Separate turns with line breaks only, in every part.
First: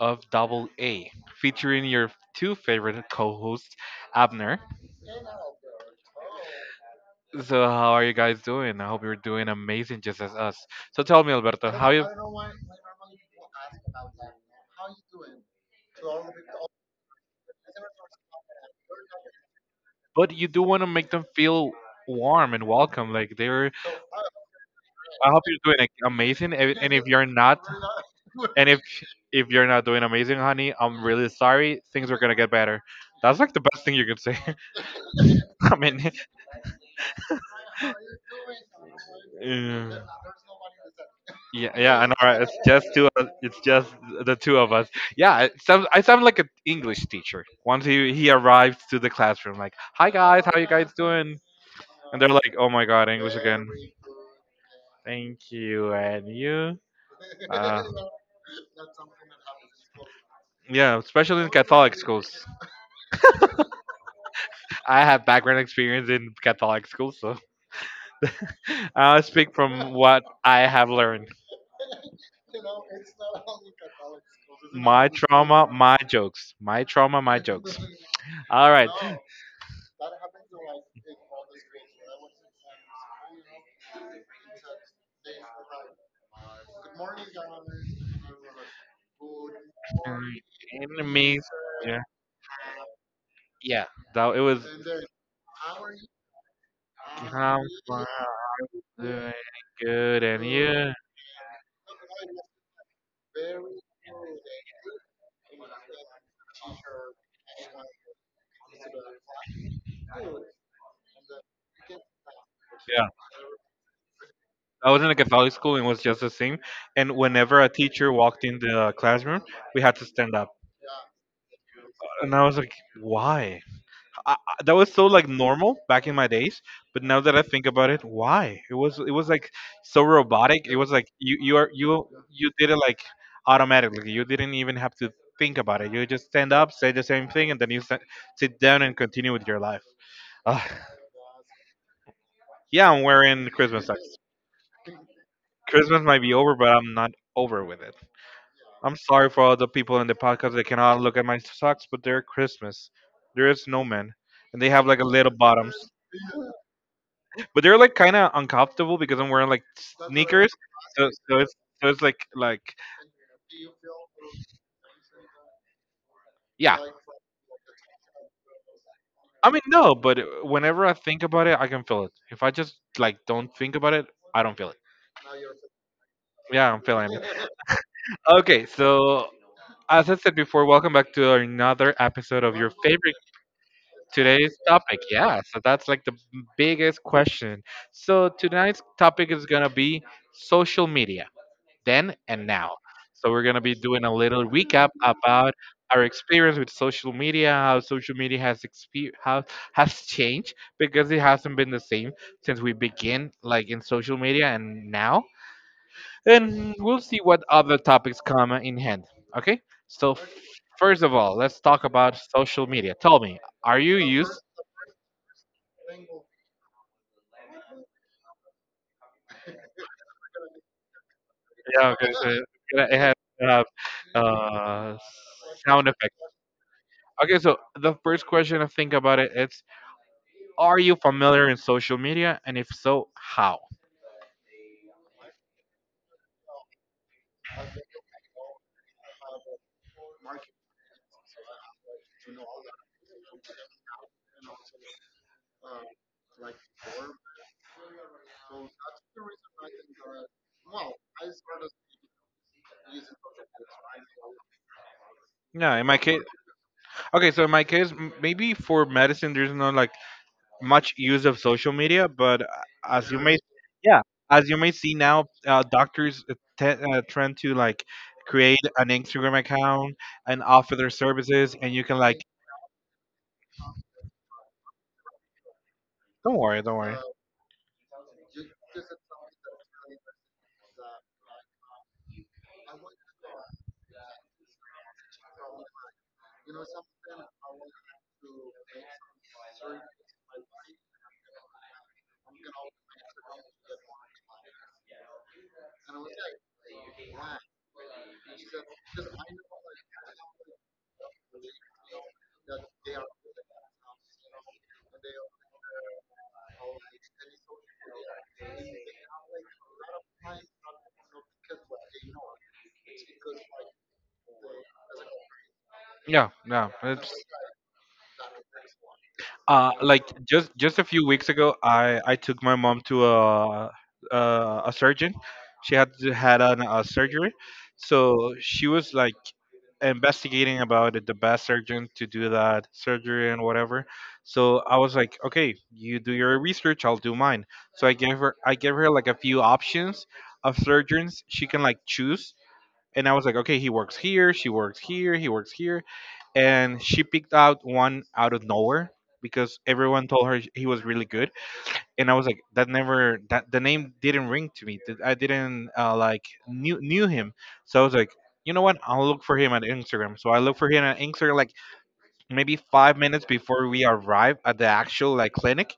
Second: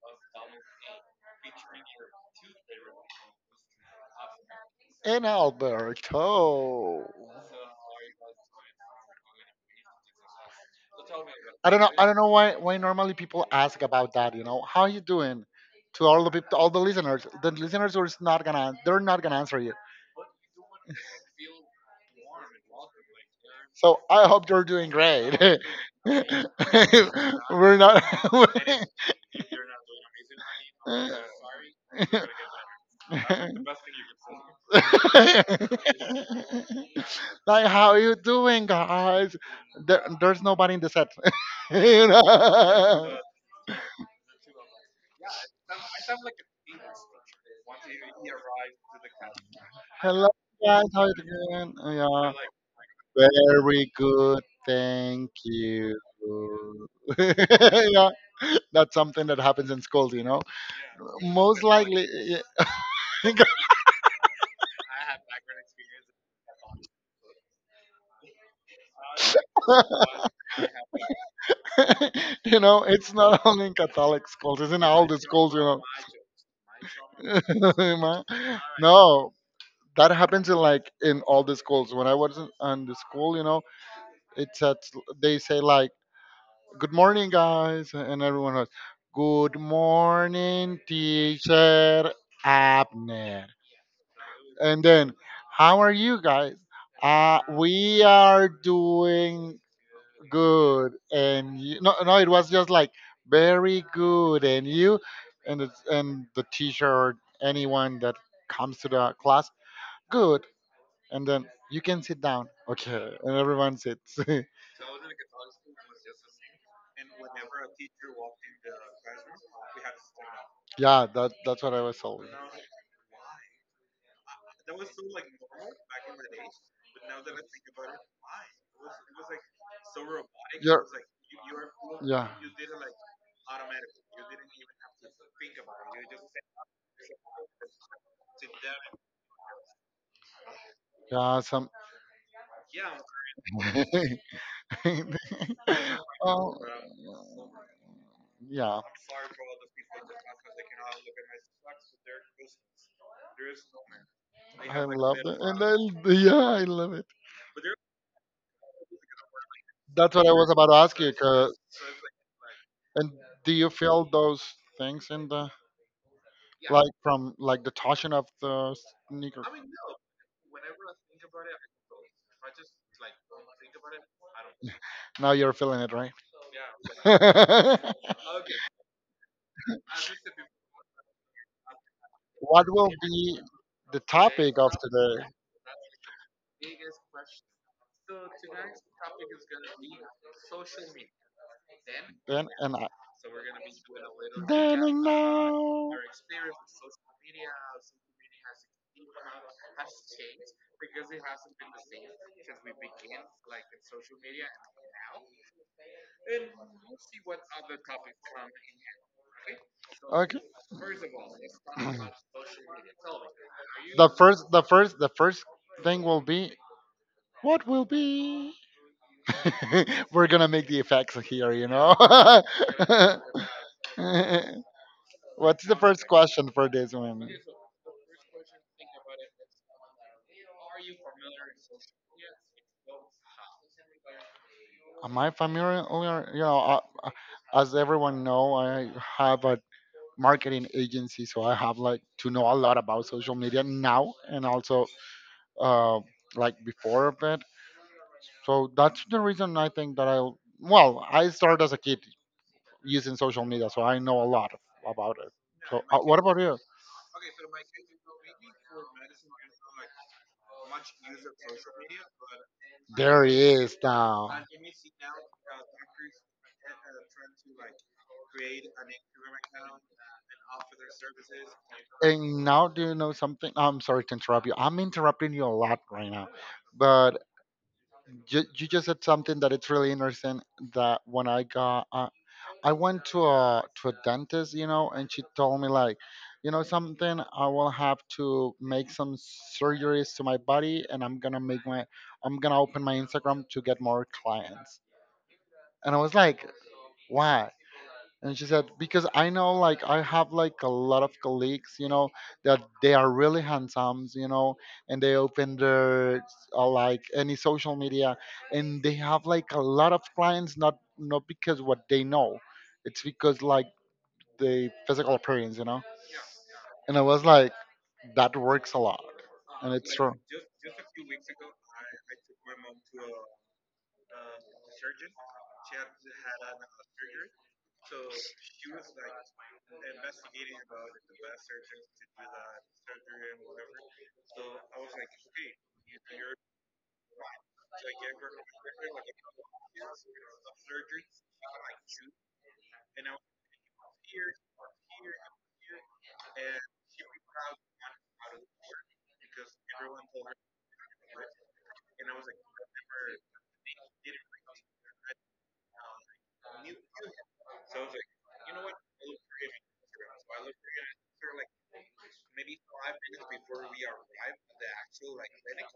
of Double A, featuring your two favorite co hosts, Abner.
In Alberto.
So, how are you guys doing? I hope you're doing amazing just as us. So, tell me,
I
Alberto,
don't know.
how
I
you.
don't know why. Why normally people ask about that? You know, how are you doing? To all the people, all the listeners, the listeners are not gonna answer you.
But you do want to make them feel warm and welcome. Like, they're.
So I hope you're doing
I
great.
hope you're doing amazing. And if you're not,
We're not.
and if you're not doing amazing, honey, I'm really sorry. Things are going to get better. That's like the best thing you can say. I mean,
Like how you doing guys
Yeah,
there's nobody in the set.
yeah, yeah, I
You
know, right? It's just
know,
It's just the two of us. Yeah, I sound like an English teacher. Once he arrived to the classroom, like, "Hi
hello
guys, how you
guys,
guys
how you
doing?"
doing?
And they're
Yeah,
like, "Oh my God, English again."
very good, thank
Thank you,
you.
and you. Uh,
Yeah, that's something that happens in schools, you know.
yeah, especially in
Most
Catholic
likely.
schools.
Yeah.
I have background experience in Catholic schools, so I speak from what I have learned.
You know, it's not only in Catholic schools, it's in all
My
the schools,
trauma,
you
my jokes. My trauma, my
know.
jokes. All right.
No, that happens in like in all the schools. When I was in on the school, you know, it's at they say like, "Good morning, guys," and everyone goes, "Good
Um,
morning,
Enemies. Yeah.
teacher Abner,"
Yeah. That it was.
and then, "How are you guys?" Uh,
I'm
we are
doing
doing
good, and you?
good, and you, no, no, it was just like, "Very good, and you," and it's, and the teacher or anyone that comes to the class, good. And then, "You can sit down."
Yeah.
Okay, and everyone sits.
I was in a Catholic school and it was just the same. And whenever a teacher walked in the classroom, we had to stand up.
Yeah, that's what I was told.
And I was like, why? That was so like normal back in my days, but now that I think about it, why? It was like so robotic. It
Yeah,
was like you are you
yeah,
you did it like automatically. You didn't even have to think about it. You just stand up, say the same thing, and then you sit down and continue with your life. Ah,
yeah. Some.
yeah, I'm wearing Christmas socks. Christmas might be over,
Oh,
but I'm not over with it.
yeah,
I'm sorry for all the people in the podcast that cannot look at my socks, but they're Christmas. They're a snowman, and they
I
have like a
love
little
it, and
bottoms.
I, yeah, I love it.
But they're like kind of uncomfortable because I'm wearing like
That's what I was
sneakers.
about to ask
So
you.
so
'Cause
it's so it's like
and do you feel those things in the,
yeah.
like from like the torsion of the sneaker?
I mean no, but whenever I think about it, I can feel it. If I just like don't think about it, I don't feel it.
Now you're feeling it, right?
Yeah, I'm feeling it. Okay, so as I said before, welcome back to another episode of
What
your
will
favorite
be the
today's
topic of
topic.
today?
Yeah, so that's like the biggest question. So tonight's topic is gonna be social media, then and
Then and
now.
I.
So we're going to be doing a little
Then
recap
and
about
now.
our experience with social media, how social media has exper- how has changed because it hasn't been the same since we began like in social media and now. And we'll see what other topics come in hand. Okay? So
Okay.
first of all, let's talk about social media. Tell me, are you
the
used
first, the first, the first thing will be, what will be. We're gonna make the effects here, you
yeah,
know.
okay, so it has to have uh,
What's the
sound
first
effect.
question for this one?
Okay, so the first question I think about it is are you familiar in social media? And if so, how?
Am I familiar? You know, as everyone know, I have a marketing agency, so I have like to know a lot about social media now, and also uh, like before of it. So that's the reason, I think that I will, well, I started as a kid using social media, so I know a lot about it.
Yeah,
So
in my
what
case,
about you?
okay, so in my case, maybe for medicine, there's not like much use of social media, but as you
There
may,
he
yeah,
now.
as you may see now, doctors trend to like create an Instagram account and offer their services, and you can like,
And now, do you know something? I'm sorry to interrupt you, I'm interrupting you a lot right now,
don't worry, don't worry.
but you just said something that it's really interesting, that when I got, I went to a dentist, you know, and she told me like, you know, something. I will have to make some surgeries to my body, and I'm gonna open my Instagram to get more clients. And I was like, "Why?" And she said, "Because I know like I have like a lot of colleagues, you know, that they are really handsome, you know, and they open their like any social media, and they have like a lot of clients, not because what they know, it's because like the physical appearance, you know?"
Yeah, no,
And I
it's
was like, "That works a lot." And it's
Like
true.
just a few weeks ago, I took my mom to a a surgeon. She had an, a surgery, so she was like investigating about it, the best surgeon to do that surgery and whatever. So I was like, okay, you do your research, I'll do mine. So I gave her like a few options of surgeons she can like choose and I was like, okay, he works here, she works here, he works here, and she picked out one out of nowhere because everyone told her he was really good, and I was like, that the name didn't ring to me, that I didn't like knew him, so I was like, you know what? I'll look for him at Instagram. So I look for him at Instagram like maybe 5 minutes before we arrive at the actual like clinic,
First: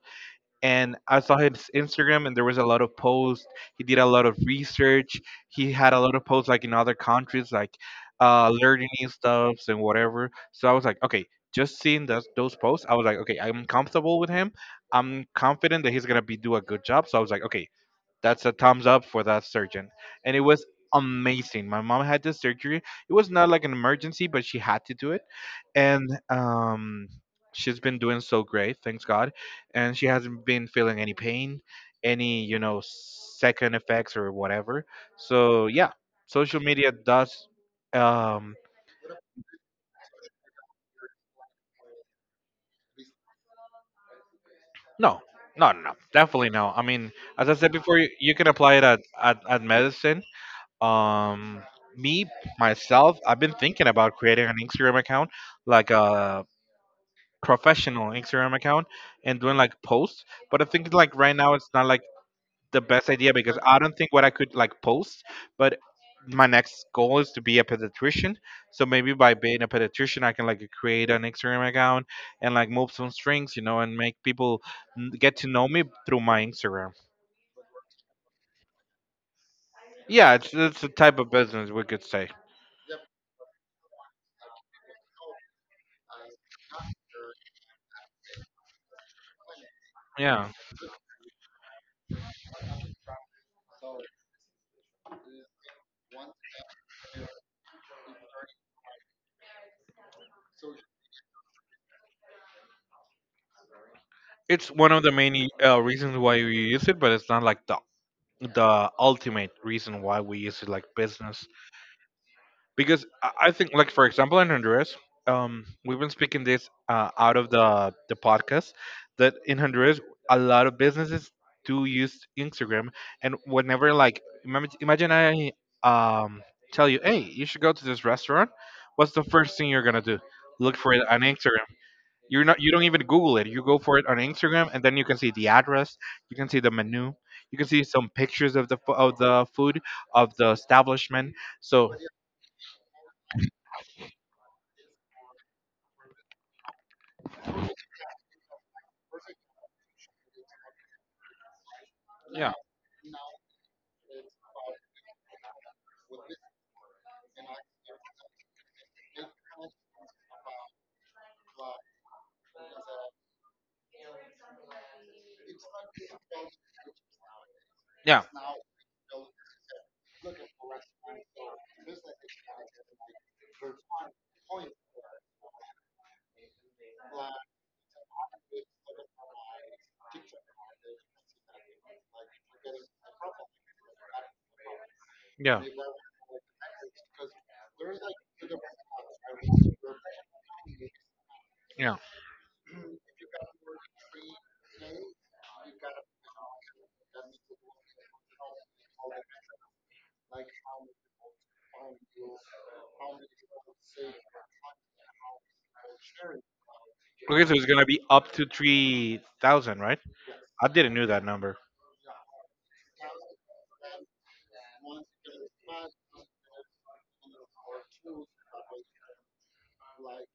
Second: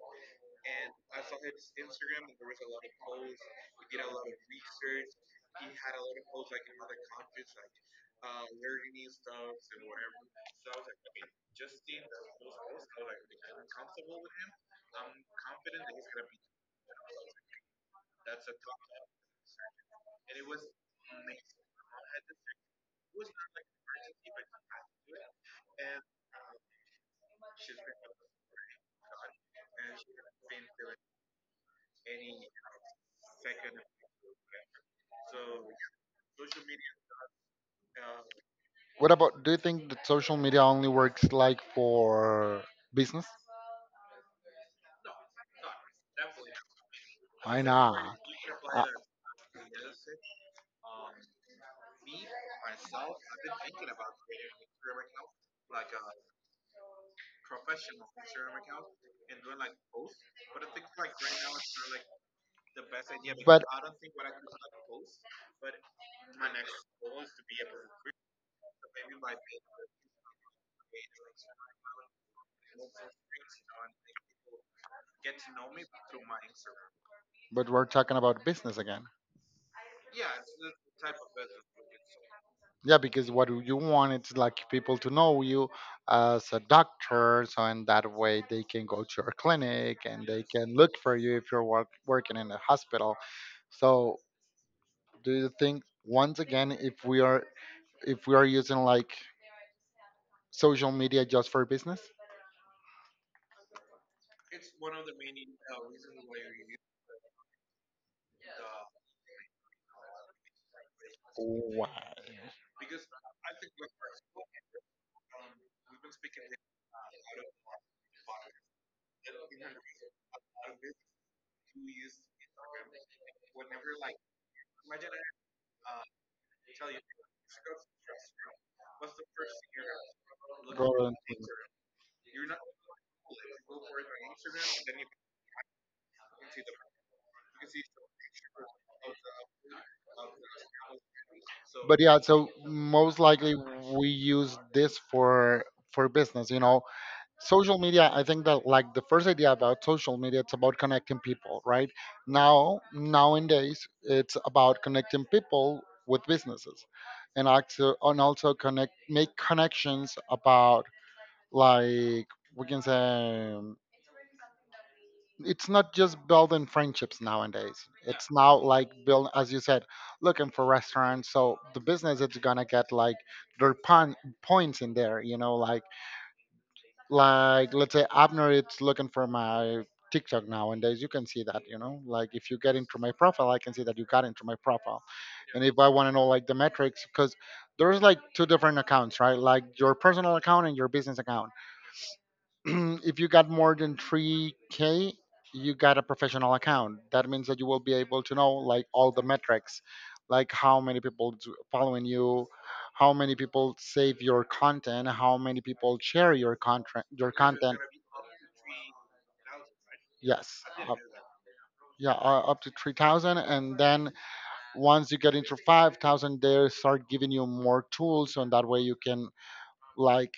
and I saw his Instagram, and there was a lot of posts. He did a lot of research. He had a lot of posts like in other countries, like learning new stuffs and whatever. So I was like, okay, just seeing those posts, I was like, okay, I'm comfortable with him. I'm confident that he's gonna be do a good job. So I was like, okay, that's a thumbs up for that surgeon. And it was amazing. My mom had this surgery. It was not like an emergency, but she had to do it. And she's been doing so great, thanks God. And she hasn't been feeling any pain, any, you know, second effects or whatever. So, yeah, social media does um
What about, do you think that social media only works like for business?
no. No, no, no, definitely no. I mean, as I
I
said
know.
before, you can apply
Uh,
it at medicine. um me myself, I've been thinking about creating an Instagram account, like a professional Instagram account, and doing like posts, but I think like right now it's not like the best idea because
but
I don't think what I could like post, but my next goal is to be a pediatrician, so maybe by being a pediatrician I can like create an Instagram account and like move some strings, you know, and make people get to know me through my Instagram.
but we're talking about business again.
Yeah, it's a type of business we could say.
Yeah, because what you want is like people to know you as a doctor, so in that way they can go to your clinic and they
Yeah,
can look for you if you're work, working in a hospital. So, do you think once again, if we are, if we are using like social media just for business?
it's one of the main reasons why we use it, but it's not like the ultimate reason why we use it like business.
Why?
Because I think, like for example, in Honduras, we've been speaking this out of the podcast that in Honduras a lot of businesses do use Instagram, and whenever like imagine I um tell you, hey, you should go to this restaurant. What's the first thing you're gonna do? Look for it
Gordon.
on Instagram. You're not. You don't even Google it. You go for it on Instagram, and then you can see the address. You can see the menu. You can see some pictures of of the food of the establishment. So
But yeah, so most likely we use this for business, you know. Social media, I think that like the first idea about social media, it's about connecting people, right?
yeah,
Now nowadays it's about connecting people with businesses, and also, and also connect, make connections about, like, we can say, it's not just building friendships nowadays,
yeah,
it's now like build, as you said, looking for restaurants, so the business is gonna get like their points in there, you know. Like let's say Abner it's looking for my TikTok, nowadays you can see that, you know. Like if you get into my profile I can see that you got into my profile. And
yeah,
if I want to know like the metrics, because there's like two different accounts, right? Like your personal account and your business account.
yeah.
If you got more than 3k, you got a professional account. That means that you will be able to know like all the metrics, like how many people following you, how many people save your content, how many people share your
Okay, so it's
content.
gonna be up to 3,000, right?
Yes.
I didn't know that number.
Yeah, up to 3,000, and then once you get into 5,000 they start giving you more tools, and that way you can like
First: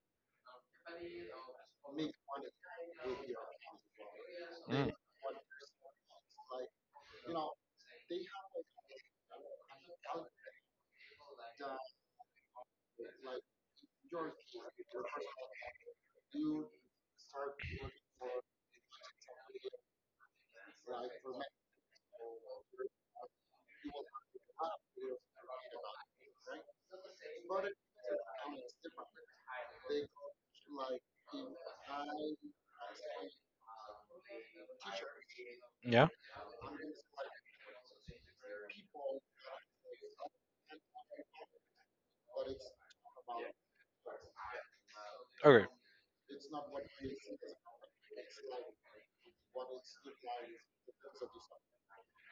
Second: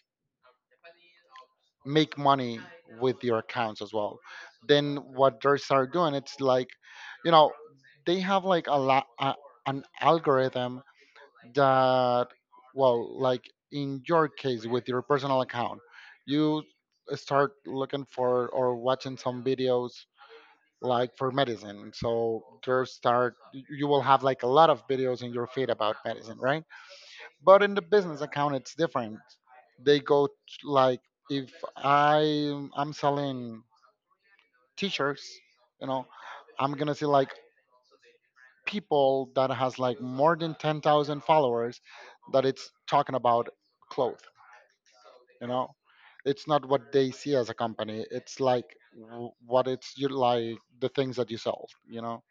make money with your accounts as well.
Mm.
Then what they start doing, it's like, you know, they have like an algorithm that, well, like in your case, with your personal account, you start looking for or watching some videos, like for medicine. So they start, you will have like a lot of videos in your feed about medicine, right? But in the business account, it's different. They go like, if I, I'm selling t-shirts, you know,
Yeah.
I'm gonna see like people that has like more than 10,000 followers that it's talking about clothes. You
Okay.
know, it's not what they see as a company. It's like what it's you like, the things that you sell, you know.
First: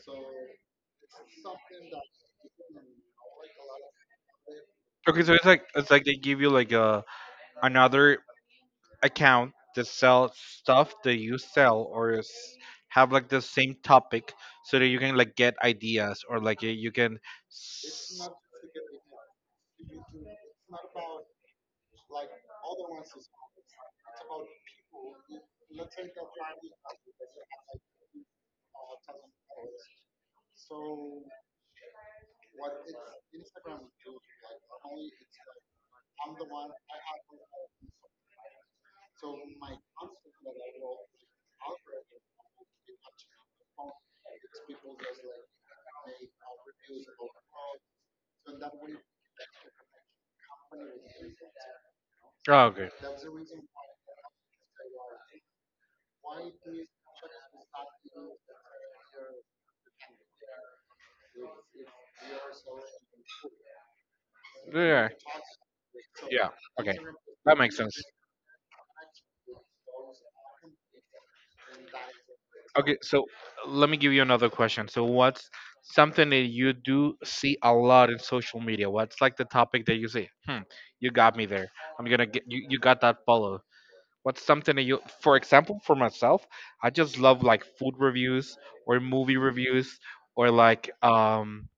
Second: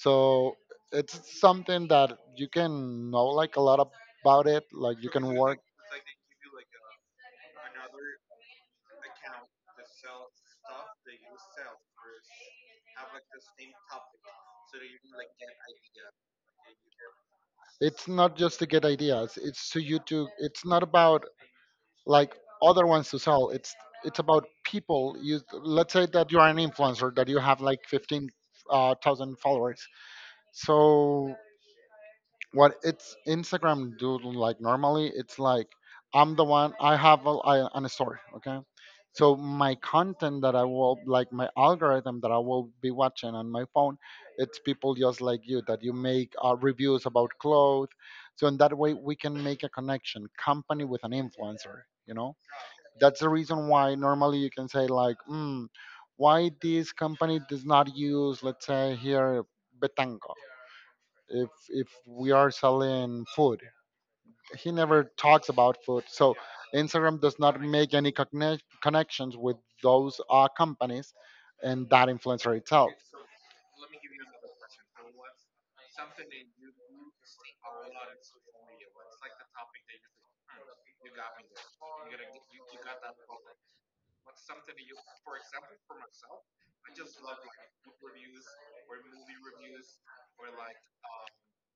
So it's something that you can know like a lot about it. Like you
Okay, so
can work.
it's like they give you like a another account that sells stuff that you sell or s- have like the same topic so that you can like get ideas or like you can
It's
s-
not just to get ideas. It's to you to. It's not about, like, other ones to sell. It's about people. You, let's say that you are an influencer that you have like fifteen thousand followers. So what it's Instagram do, like normally it's like, I'm the one, I have a, I, an story, okay. So my content that I will like, my algorithm that I will be watching on my phone, it's people just like you that you make reviews about clothes. So in that way, we can make a connection, company with an influencer. You know,
oh, okay.
that's the reason why normally you can say like, mm, why this company does not use, let's say here, Betanco, if we are selling food. He
Yeah,
never talks about food, so
yeah, okay,
Instagram does
that
not
makes sense.
make any connections with those companies and that influencer itself.
Okay, so let me give you another question. So what's something that you do see a lot in social media? What's like the topic that you see? Hmm, you got me there. I'm gonna get you, you got that follow. What's something that you, for example, for myself, I just love like food reviews or movie reviews or like,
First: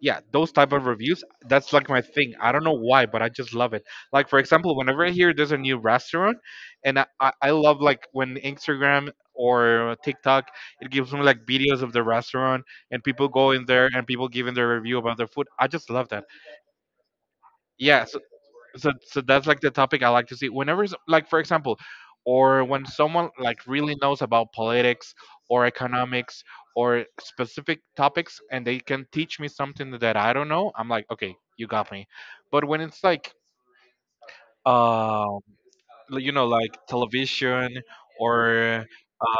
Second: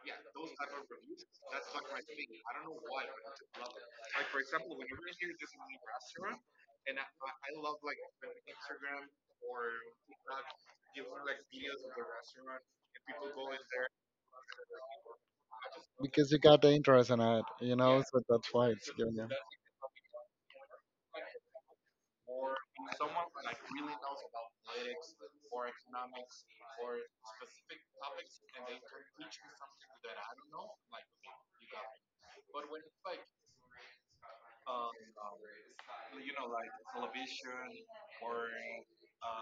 yeah, those type of reviews. That's like my thing. I don't know why, but I just love it. Like for example, whenever I hear there's a new restaurant, and I I love like when Instagram or TikTok it gives me like videos of the restaurant and people go in there and people giving their review about their food. I just love that.
Because you got the interest in it, you know.
Yeah,
So
so
that's why it's
so
giving
so
you.
that's like the topic I like to see. Whenever, like for example, or when someone like really knows about politics or economics or specific topics, and they can teach me something that I don't know, I'm like, okay, you got me. But when it's like, um, you know, like television or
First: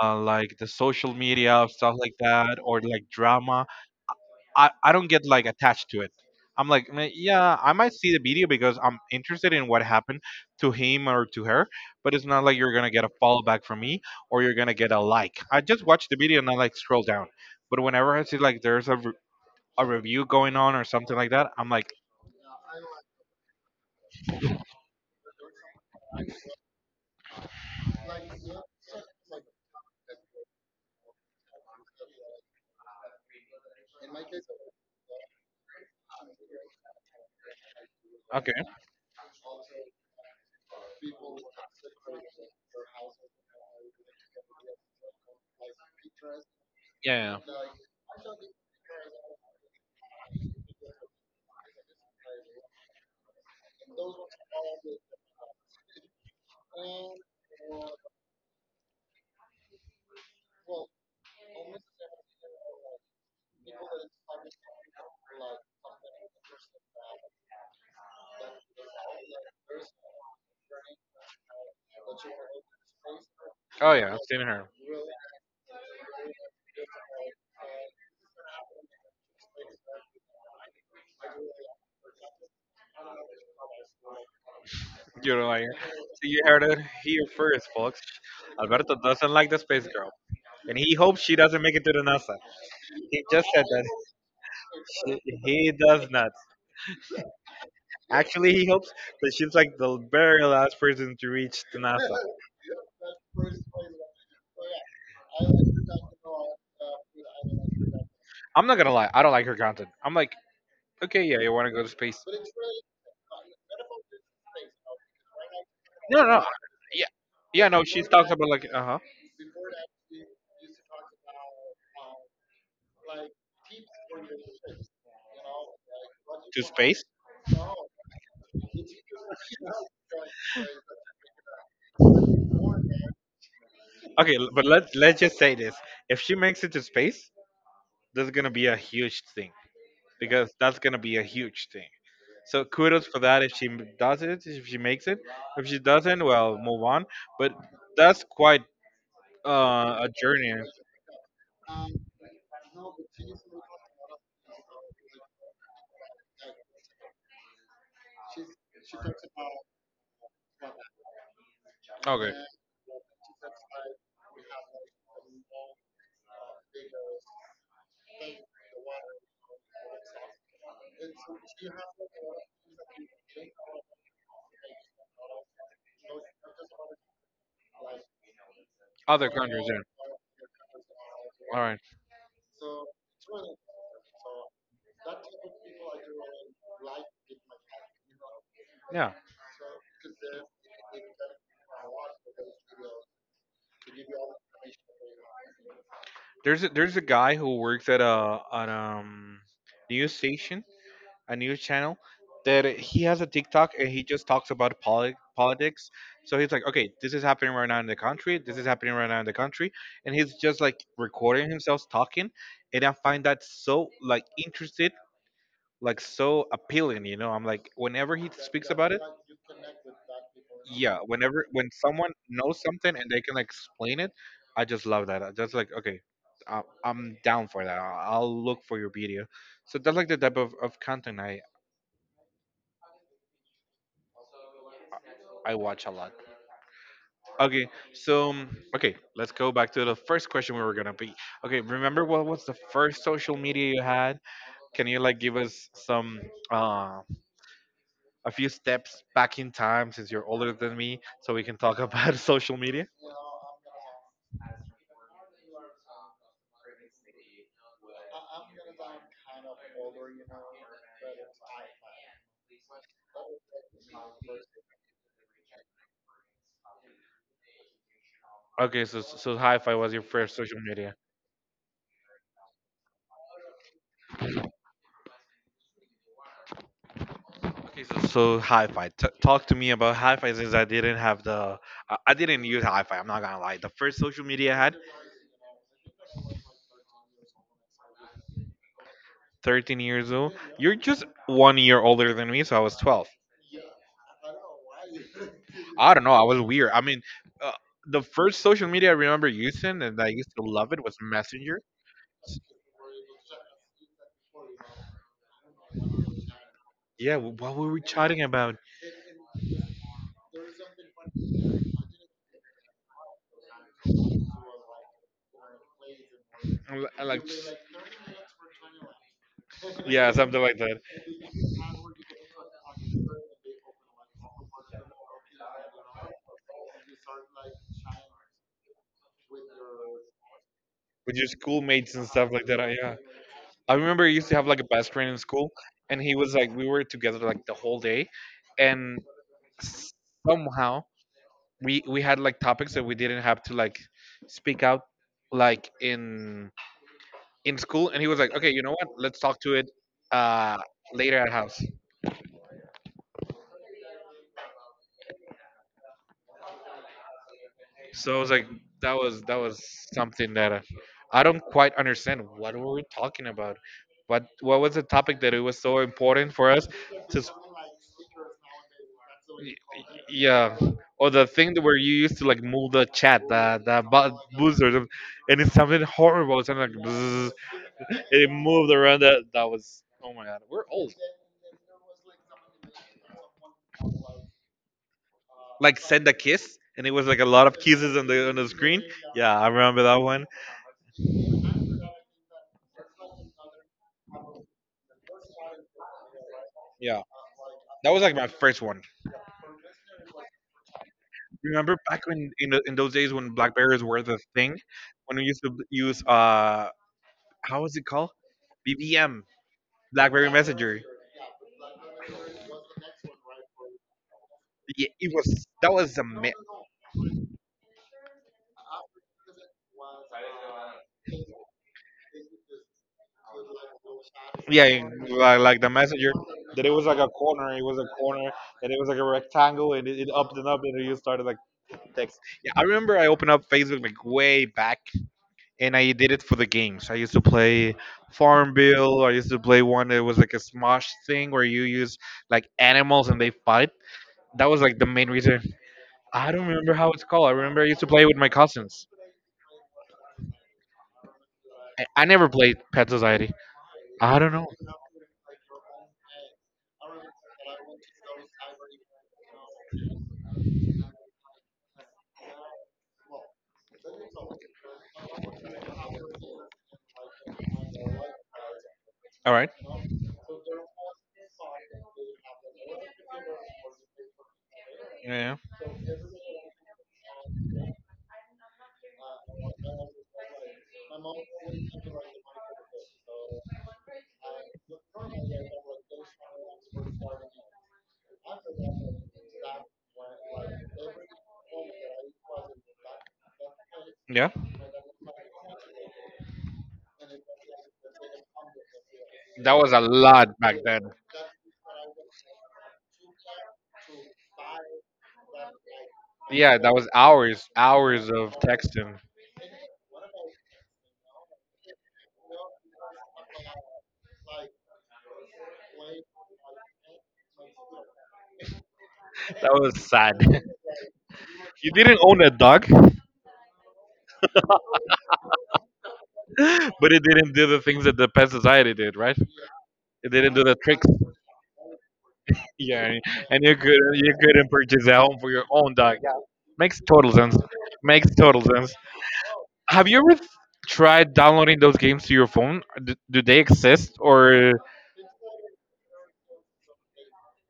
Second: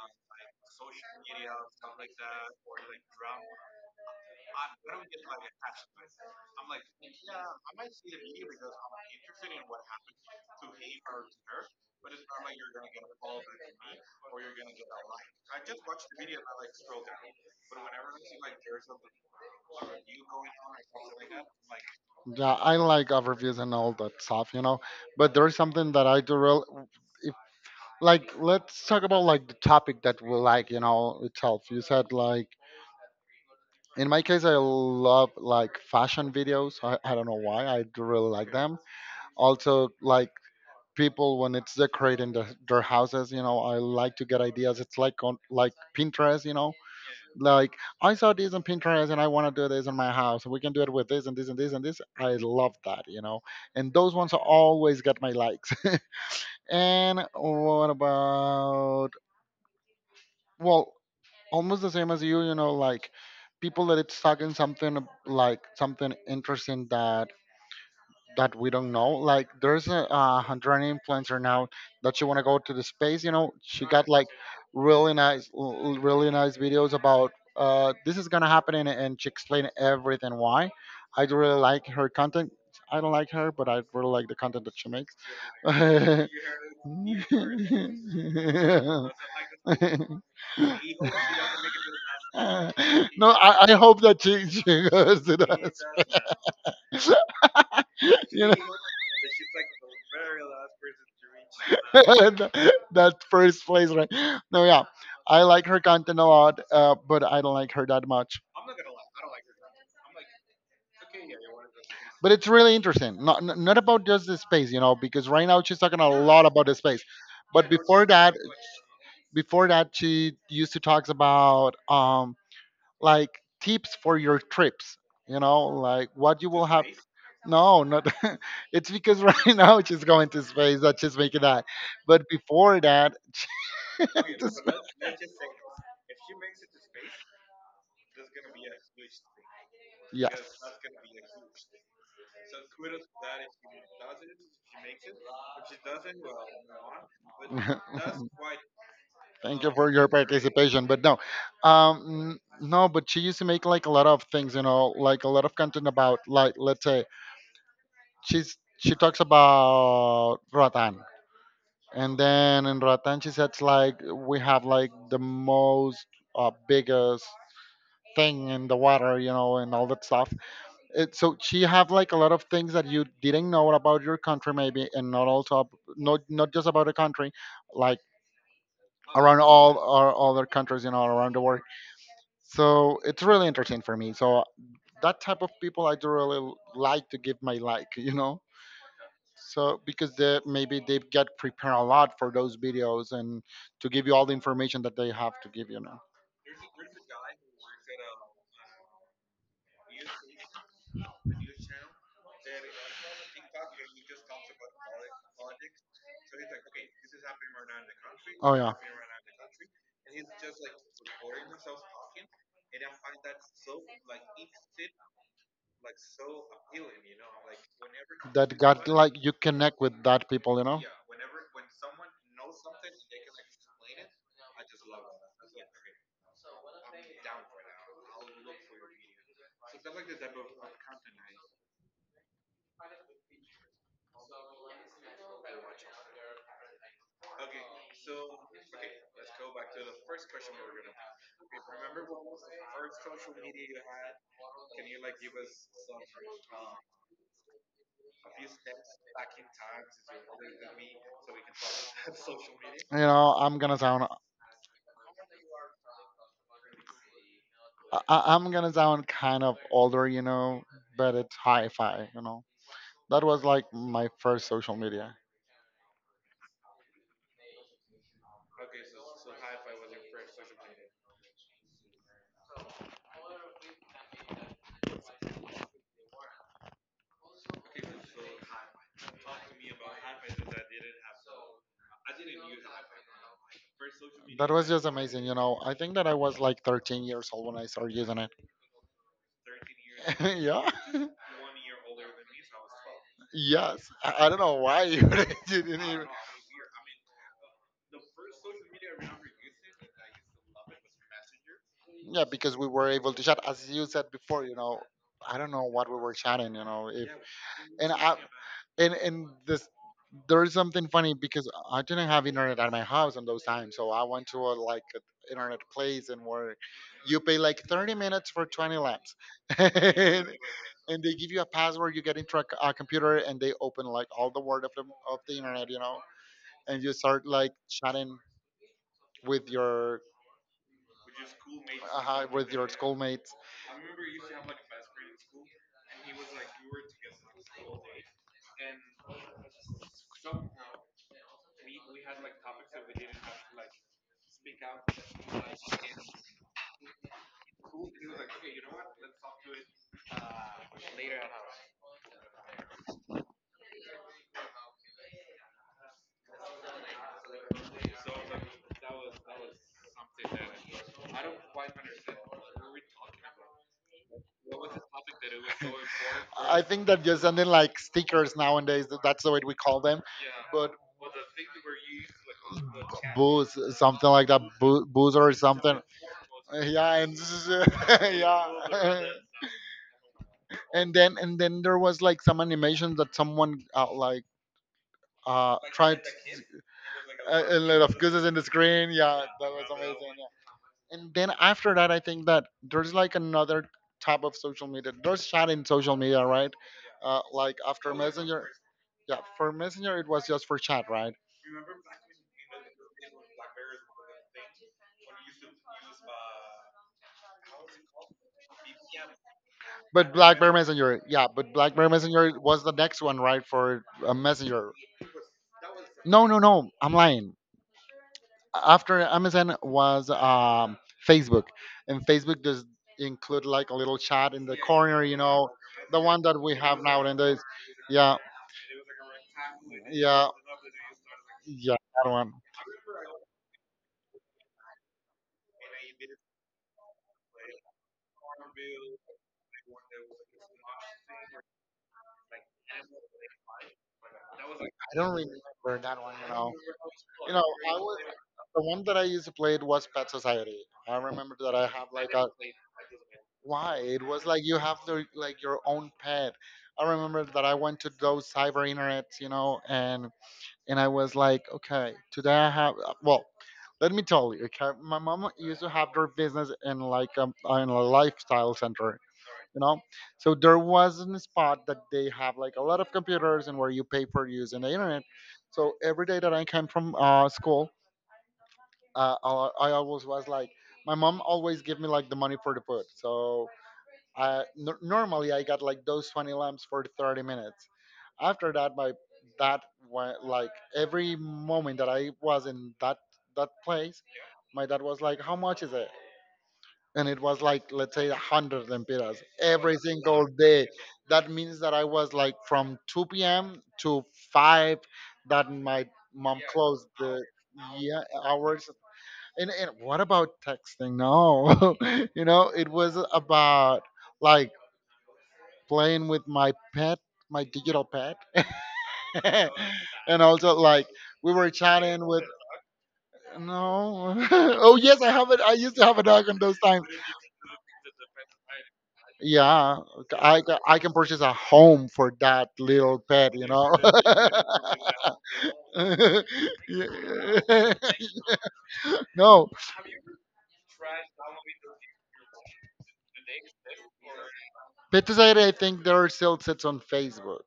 like the social media stuff like that, or like drama, I don't get like attached to it. I'm like, "Meh, yeah, I might see the video because I'm interested in what happened to him or to her, but it's not like you're gonna get a follow back from me or you're gonna get a like." I just watch the video and I like scroll down. But whenever I see like there's a, a review going on or something like that, I'm like,
Yeah, I like overviews and all that stuff, you know. But there is something that I do real. If, like, let's talk about like the topic that we like, you know, itself. You said like, in my case, I love like fashion videos. I don't know why. I do really like
okay,
them. Also, like people when it's decorating their houses, you know, I like to get ideas. It's like on like Pinterest, you know,
yeah,
like I saw this on Pinterest and I want to do this in my house. We can do it with this and this and this and this. I love that, you know. And those ones always got my likes. And what about, well, almost the same as you, you know. Like people that it's stuck in something like something interesting that that we don't know. Like there's a Hungarian influencer now that she want to go to the space, you know. She
oh
got
yeah, I've
like
seen her.
really nice really nice videos about, uh, this is gonna happen, and she explained everything why. I do really like her content. I don't like her, but I really like the content that she makes.
You know, like, so you heard it here first, folks. Alberto doesn't like the space girl, and he hopes she doesn't make it to the NASA.
Uh,
He
no,
just said
I
that.
hope that she
She,
goes to that.
he does not.
You
Actually,
know,
he hopes that she's like the very last person to reach to NASA.
that first place, right? No, yeah, I like her content a lot, but I don't like her that much.
I'm not gonna lie, I don't like her content. I'm like, okay, yeah, you want to go to space?
But it's really interesting. Not not about just the space, you know, because right now she's talking a
No, no,
lot about the space.
yeah,
But
yeah, no. She talks about like, uh huh,
before that, she used to talk about, like, tips for your trips, you know, like what you
to
will have.
space.
No, not it's because right now she's going to space that she's making that, but before that.
Okay, but let's just say this: if she makes it to space, that's gonna be a huge thing
Yes.
because that's gonna be a huge thing. So kudos for that if she does it, if she makes it. If she doesn't, well, move on. But that's quite
Thank you for your
a journey.
participation, but no. um n- no, but she used to make like a lot of things, you know, like a lot of content about, like, let's say she's, she talks about Ratan. And
Okay,
then in Ratanchis, it's like we have like the most biggest thing in the water, you know, and all that stuff. It, so she have like a lot of things that you didn't know about your country, maybe, and not also not just about the country, like
other
around
countries.
all
Yeah.
our other countries, you know, around the world.
All right.
So it's really interesting for me. So that type of people, I do really like to give my like, you know,
Yeah.
so because they've got prepared a lot for those videos and to give you all the information that they have to give, you know.
There's a guy who works at a an news station, a news channel, that he has a TikTok and he just talks about politics. So he's like, okay, this is happening right now in the country.
Oh
This is
yeah,
happening right now in the country, and he's just like recording himself talking, and I find that so like interested, like so appealing. You know, I'm like, whenever he
that
speaks
got
about it.
like, you connect with that people, you know.
Yeah, whenever when someone knows something and they can like explain it, I just love that. I just like, okay, I'm down for that. I'll look for your video. So that's like the type of content I watch a lot. Okay. So okay, let's go back to the first question we were gonna be. Okay, remember, what was the first social media you had? Can you like give us some uh a few steps back in time, since you're older than me, so we can talk about social media.
You know, I'm gonna sound I'm gonna sound kind of older, you know, but it's hi-fi, you know. That was like my first social media.
Okay, so so hi-fi was your first social media. Okay, so, so hi-fi. Talk to me about hi-fi, since I didn't have the, I didn't use hi-fi. I'm not gonna lie. The first social
That
media I
was
had,
just amazing, you know. I think that I was like 13 years old when I started using it.
13 years old.
Yeah.
You're just 1 year older than me, so I was 12.
Yes, I don't know why you didn't
I don't
even.
know. I was weird. I mean, uh, the first social media I remember using and I used to love it was Messenger.
Yeah, because we were able to chat, as you said before. You know, I don't know what we were chatting. You know, if
Yeah, what were we
and I
chatting about?
and this there is something funny because I didn't have internet at my house in those times, so I went to a like a internet place and where
I li- I
you
like,
pay like 30 minutes for 20 laps
yeah,
and,
something like that.
and they give you a password, you get into a, a computer, and they open like all the word of the internet, you know, and you start like chatting with your
With your schoolmates and stuff like
with
that.
your
I, yeah.
schoolmates.
I remember I used to have like a best friend in school, and he was like, we were together like the whole day, and s- somehow we had like topics that we didn't have to like speak out like in school, and he was like, okay, you know what? Let's talk to it uh later at house. So I was like, that was something that I don't quite understand. What were we talking about? What was the topic that it was so important for
I
us
think that
to?
just something like stickers nowadays, that's the way
Y-
we call them.
Yeah,
But
or the thing that where you used to like move the chat,
booze,
the
something like that,
buzzer, the-
booze or
and it's
something.
something horrible. It's something like
Yeah, and
bzzz, and it moved around.
yeah,
That that was, oh my god, we're
and
old.
then there was like some animation that someone
Like
tried
send a kiss, and it was like a lot of
a lot
kisses
of gooses in
on
the
the screen.
screen. Yeah,
Yeah, I
that was
remember that
amazing.
one.
And then after that, I think that there's like another type of social media. There's chat in social media, right?
Yeah,
Like
that
after
was like my
Messenger.
first one.
Yeah, for Messenger it was just for chat, right?
Remember back when in the, in those days when Blackberries were the thing, when we used to use how was it called? BBM,
But
BlackBerry
BlackBerry
Messenger.
Messenger, yeah, but BlackBerry Messenger was the next one, right, for a Messenger.
Yeah, it was that was a
No, no, no, I'm lying. After Amazon was Facebook, and Facebook does include like a little chat in the
yeah,
corner, you know,
like the
the
messenger
one that we
that it
have
was like a
nowadays.
corner, it was a
Yeah,
corner, and it was like a rectangle, and it
yeah,
upped and up, and you started like
yeah, that
text.
one.
Yeah, I remember I opened up Facebook like way back, and I did it for the games. I used to play Farmville. I used to play one that was like a Smosh thing where you use like animals and they fight. That was like the
I
main
don't really
reason.
remember that one.
I don't remember how it's called. I
You know,
remember I
I
used to
was
play with my
the one
cousins.
that I used to play. It was Pet Society. I remember that I have
I
like a,
never played Pet Society.
why it
I
was
don't
like
know.
you have the like your own pet. I remember that I went to those cyber internets, you know, and I was like, okay, today I have well. Let me tell you, okay, my mom used to have her business in like a, in a lifestyle center,
All right.
you know, so there was a spot that they have like a lot of computers and where you pay for using the internet.
Yeah.
So every day that I came from school, I always was like my mom always give me like the money for the food. So uh, normally I got like those 20 lamps for 30 minutes. After that, my that went like every moment that I was in that place,
Yeah.
my dad was like, "How much is it?" And it was like, let's say, 100 lempiras
That was
every
a
single
lot back
day.
then.
That means that I was like from 2 p.m to 5 that my mom
Yeah, that was
closed the,
hours,
yeah,
hours of
hours,
texting.
and what about texting, no. You know, it was about like playing with my pet, my digital pet.
That was sad.
And also like we were
You didn't
chatting
own
with,
a dog?
no. Oh yes, I have it, I used to have a dog in those times.
But it didn't do the things that the pet society did, right?
Yeah,
It didn't do the
I
tricks.
can purchase a home for that
Yeah,
little pet,
and
you
you
know.
could, you couldn't purchase a home for your own dog. Makes total sense.
Yeah.
Makes total sense.
No,
Have you ever tried downloading those games to your phone? Do, do they exist or
Pet Society. I think there are still sits on Facebook.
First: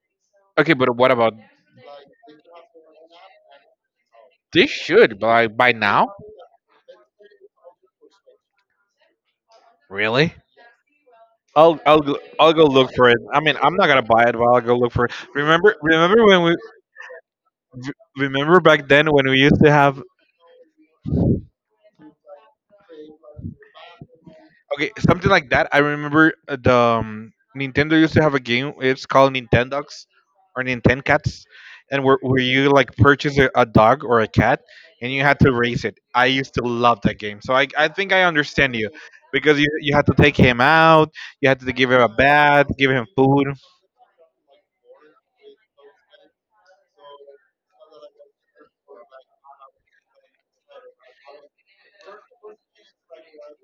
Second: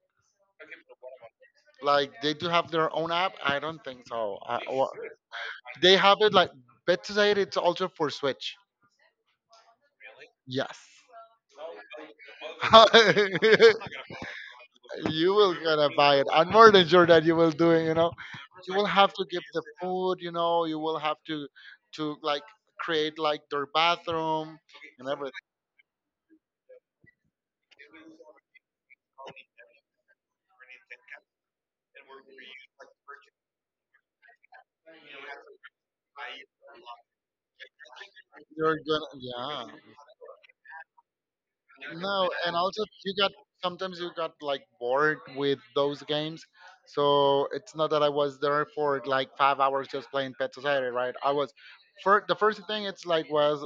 okay? But what about
Like, they do have their own app. I don't think so.
they should by
They
now?
have it like Pet Society. It's also for Switch.
Really?
Yes.
I'll go look for it. I mean, I'm not gonna buy it, but I'll go look for it.
You will gonna buy
Remember
it.
when
I'm
we
more than sure that you will do it. You know,
remember
you will
back then
have
when we used to have
food, you know, you will have to like create like their bathroom
okay,
and
something
everything.
like that. I remember the Nintendo used to have a game. It's called Nintendogs or Nintendo Cats, and where you like purchase a dog or a cat, and you had to race it. I used to love that game. So I think I understand
You're
you,
gonna,
because
yeah,
you had to take him out, you had to give him a
no, and
bath,
also
give him
you got
food.
sometimes you got like bored with those games. So it's not that I was there for like 5 hours just playing pet society, right? I was, for the first thing, it's like was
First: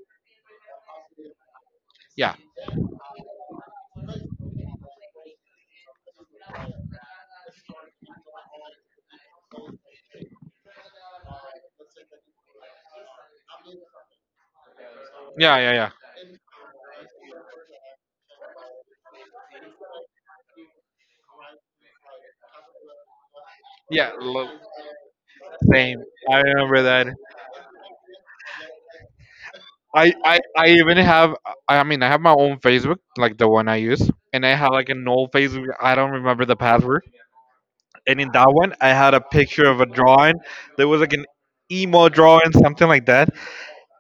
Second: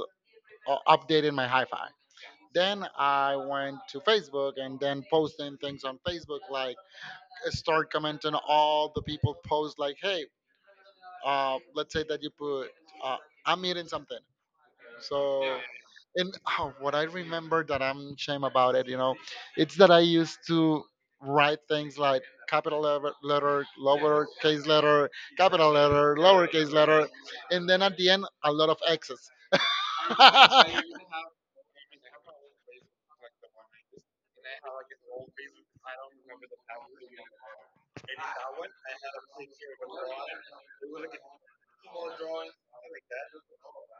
updating my hi-fi.
Yeah.
Then I went to Facebook and then posting things on Facebook like start commenting all the people post, like, hey, let's say that you put, uh, I'm eating something,
Yeah.
so.
Yeah. Yeah.
And oh, what I remember that I'm shame about it, you know, it's that I used to write things like capital letter
Yeah. Love.
lowercase letter, capital
Same.
letter
I
lowercase
remember that.
letter, and then at the end a lot of x's.
I even have I mean, I have my own Facebook, like the one I use. And I have like an old Facebook, I don't remember the password. And in that one I had a picture of a drawing. There was like an emo drawing, something like that.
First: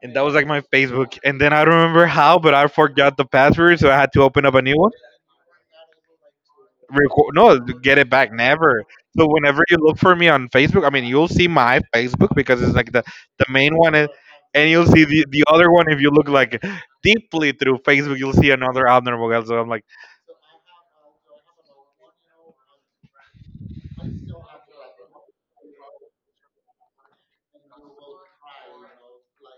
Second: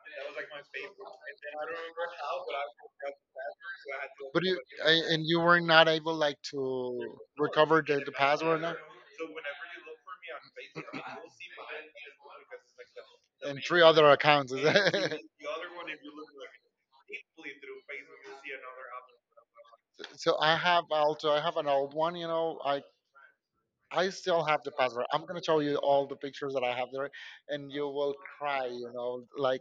And that was like my Facebook. And then I don't remember how, but I forgot the password, so I had to
But
open up
you,
a new one.
and you were not able like to
Record, no,
recover
get
the
it back,
password now?
never. So whenever you look for me on Facebook, I mean, you'll see my Facebook because it's like the
And
main
three
one,
other accounts, is
and you'll see
it?
the other one. If you look like deeply through Facebook, you'll see another abnormal guy. So I'm like,
So I have also, I have an old one, you know, I still have the password. I'm gonna show you all the pictures that I have there, and you will cry, you know, like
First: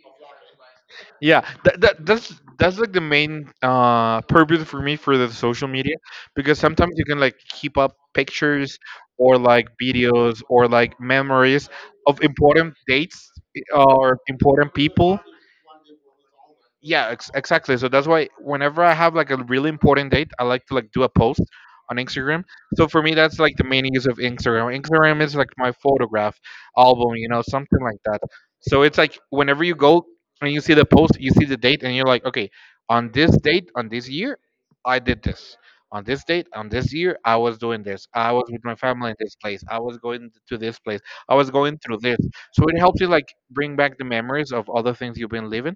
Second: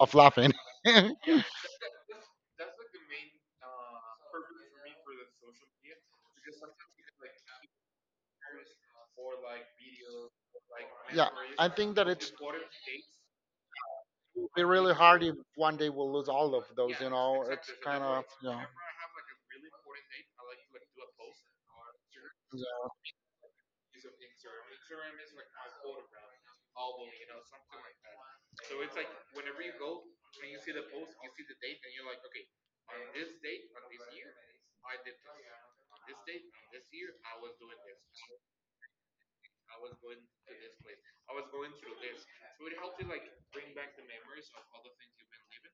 of laughing. Yeah,
yeah, that, that's like the main purpose for me for the social media, because sometimes you can like keep up pictures or like videos or like memories
I think that
of
it's
important dates or
would be
important
really
people.
hard if one day we'll lose all of those.
Yeah,
You know, it's
exactly. So
kind
that's
of,
why
yeah.
whenever I have like a really important date, I like to like do a post on Instagram. So
Yeah.
for me that's like the main use of Instagram. Instagram is like my photograph album, you know, something like that. So it's like whenever you go and you see the post, you see the date, and you're like, okay, on this date, on this year I did this. On this date, on this year, I was doing this, I was with my family in this place, I was going to this place, I was going through this. So it helps you like bring back the memories of all the things you've been living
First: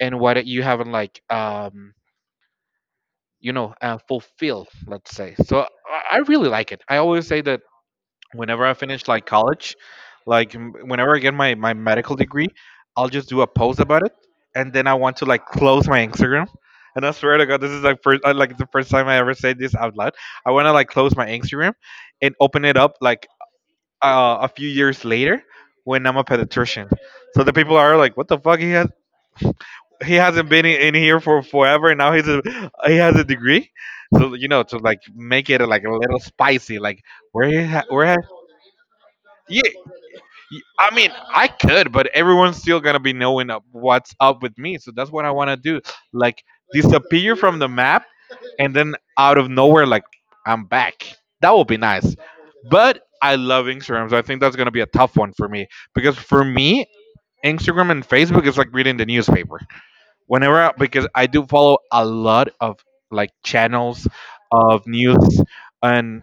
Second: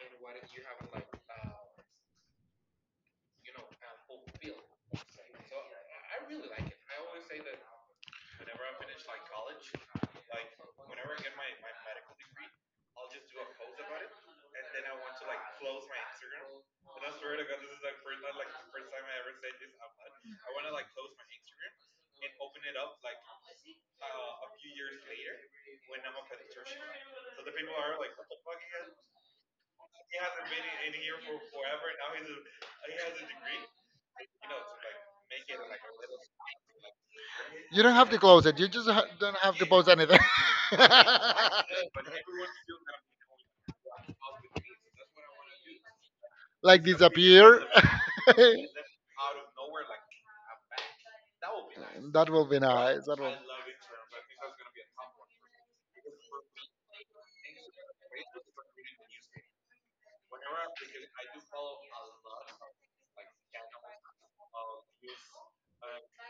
and what you haven't like you know fulfilled, let's say. So I really like it. I always say that whenever I finish like college, like whenever I get my, my medical degree, I'll just do a post about it, and then I want to like close my Instagram. And I swear to god, this is like first like the first time I ever said this out loud. I want to like close my Instagram and open it up like a few years later when I'm a pediatrician. So the people are like, what the fuck, he hasn't been in here for forever, and now he's a he has a degree. So you know, to like make it like a little spicy, like where he
You don't
where
have
has
to close it. You just don't have
yeah.
to post anything.
I mean, I could, but everyone's still gonna be knowing what's up with me. So that's what I want to do, like
Like
disappear
disappear.
from the map, and then out of nowhere, like I'm back.
That
That would be nice.
will be nice.
But
That will
I love Instagram, so I think that's gonna be a tough one for me, because for me, Instagram and Facebook is like reading the newspaper whenever I, because I do follow a lot of like channels of news and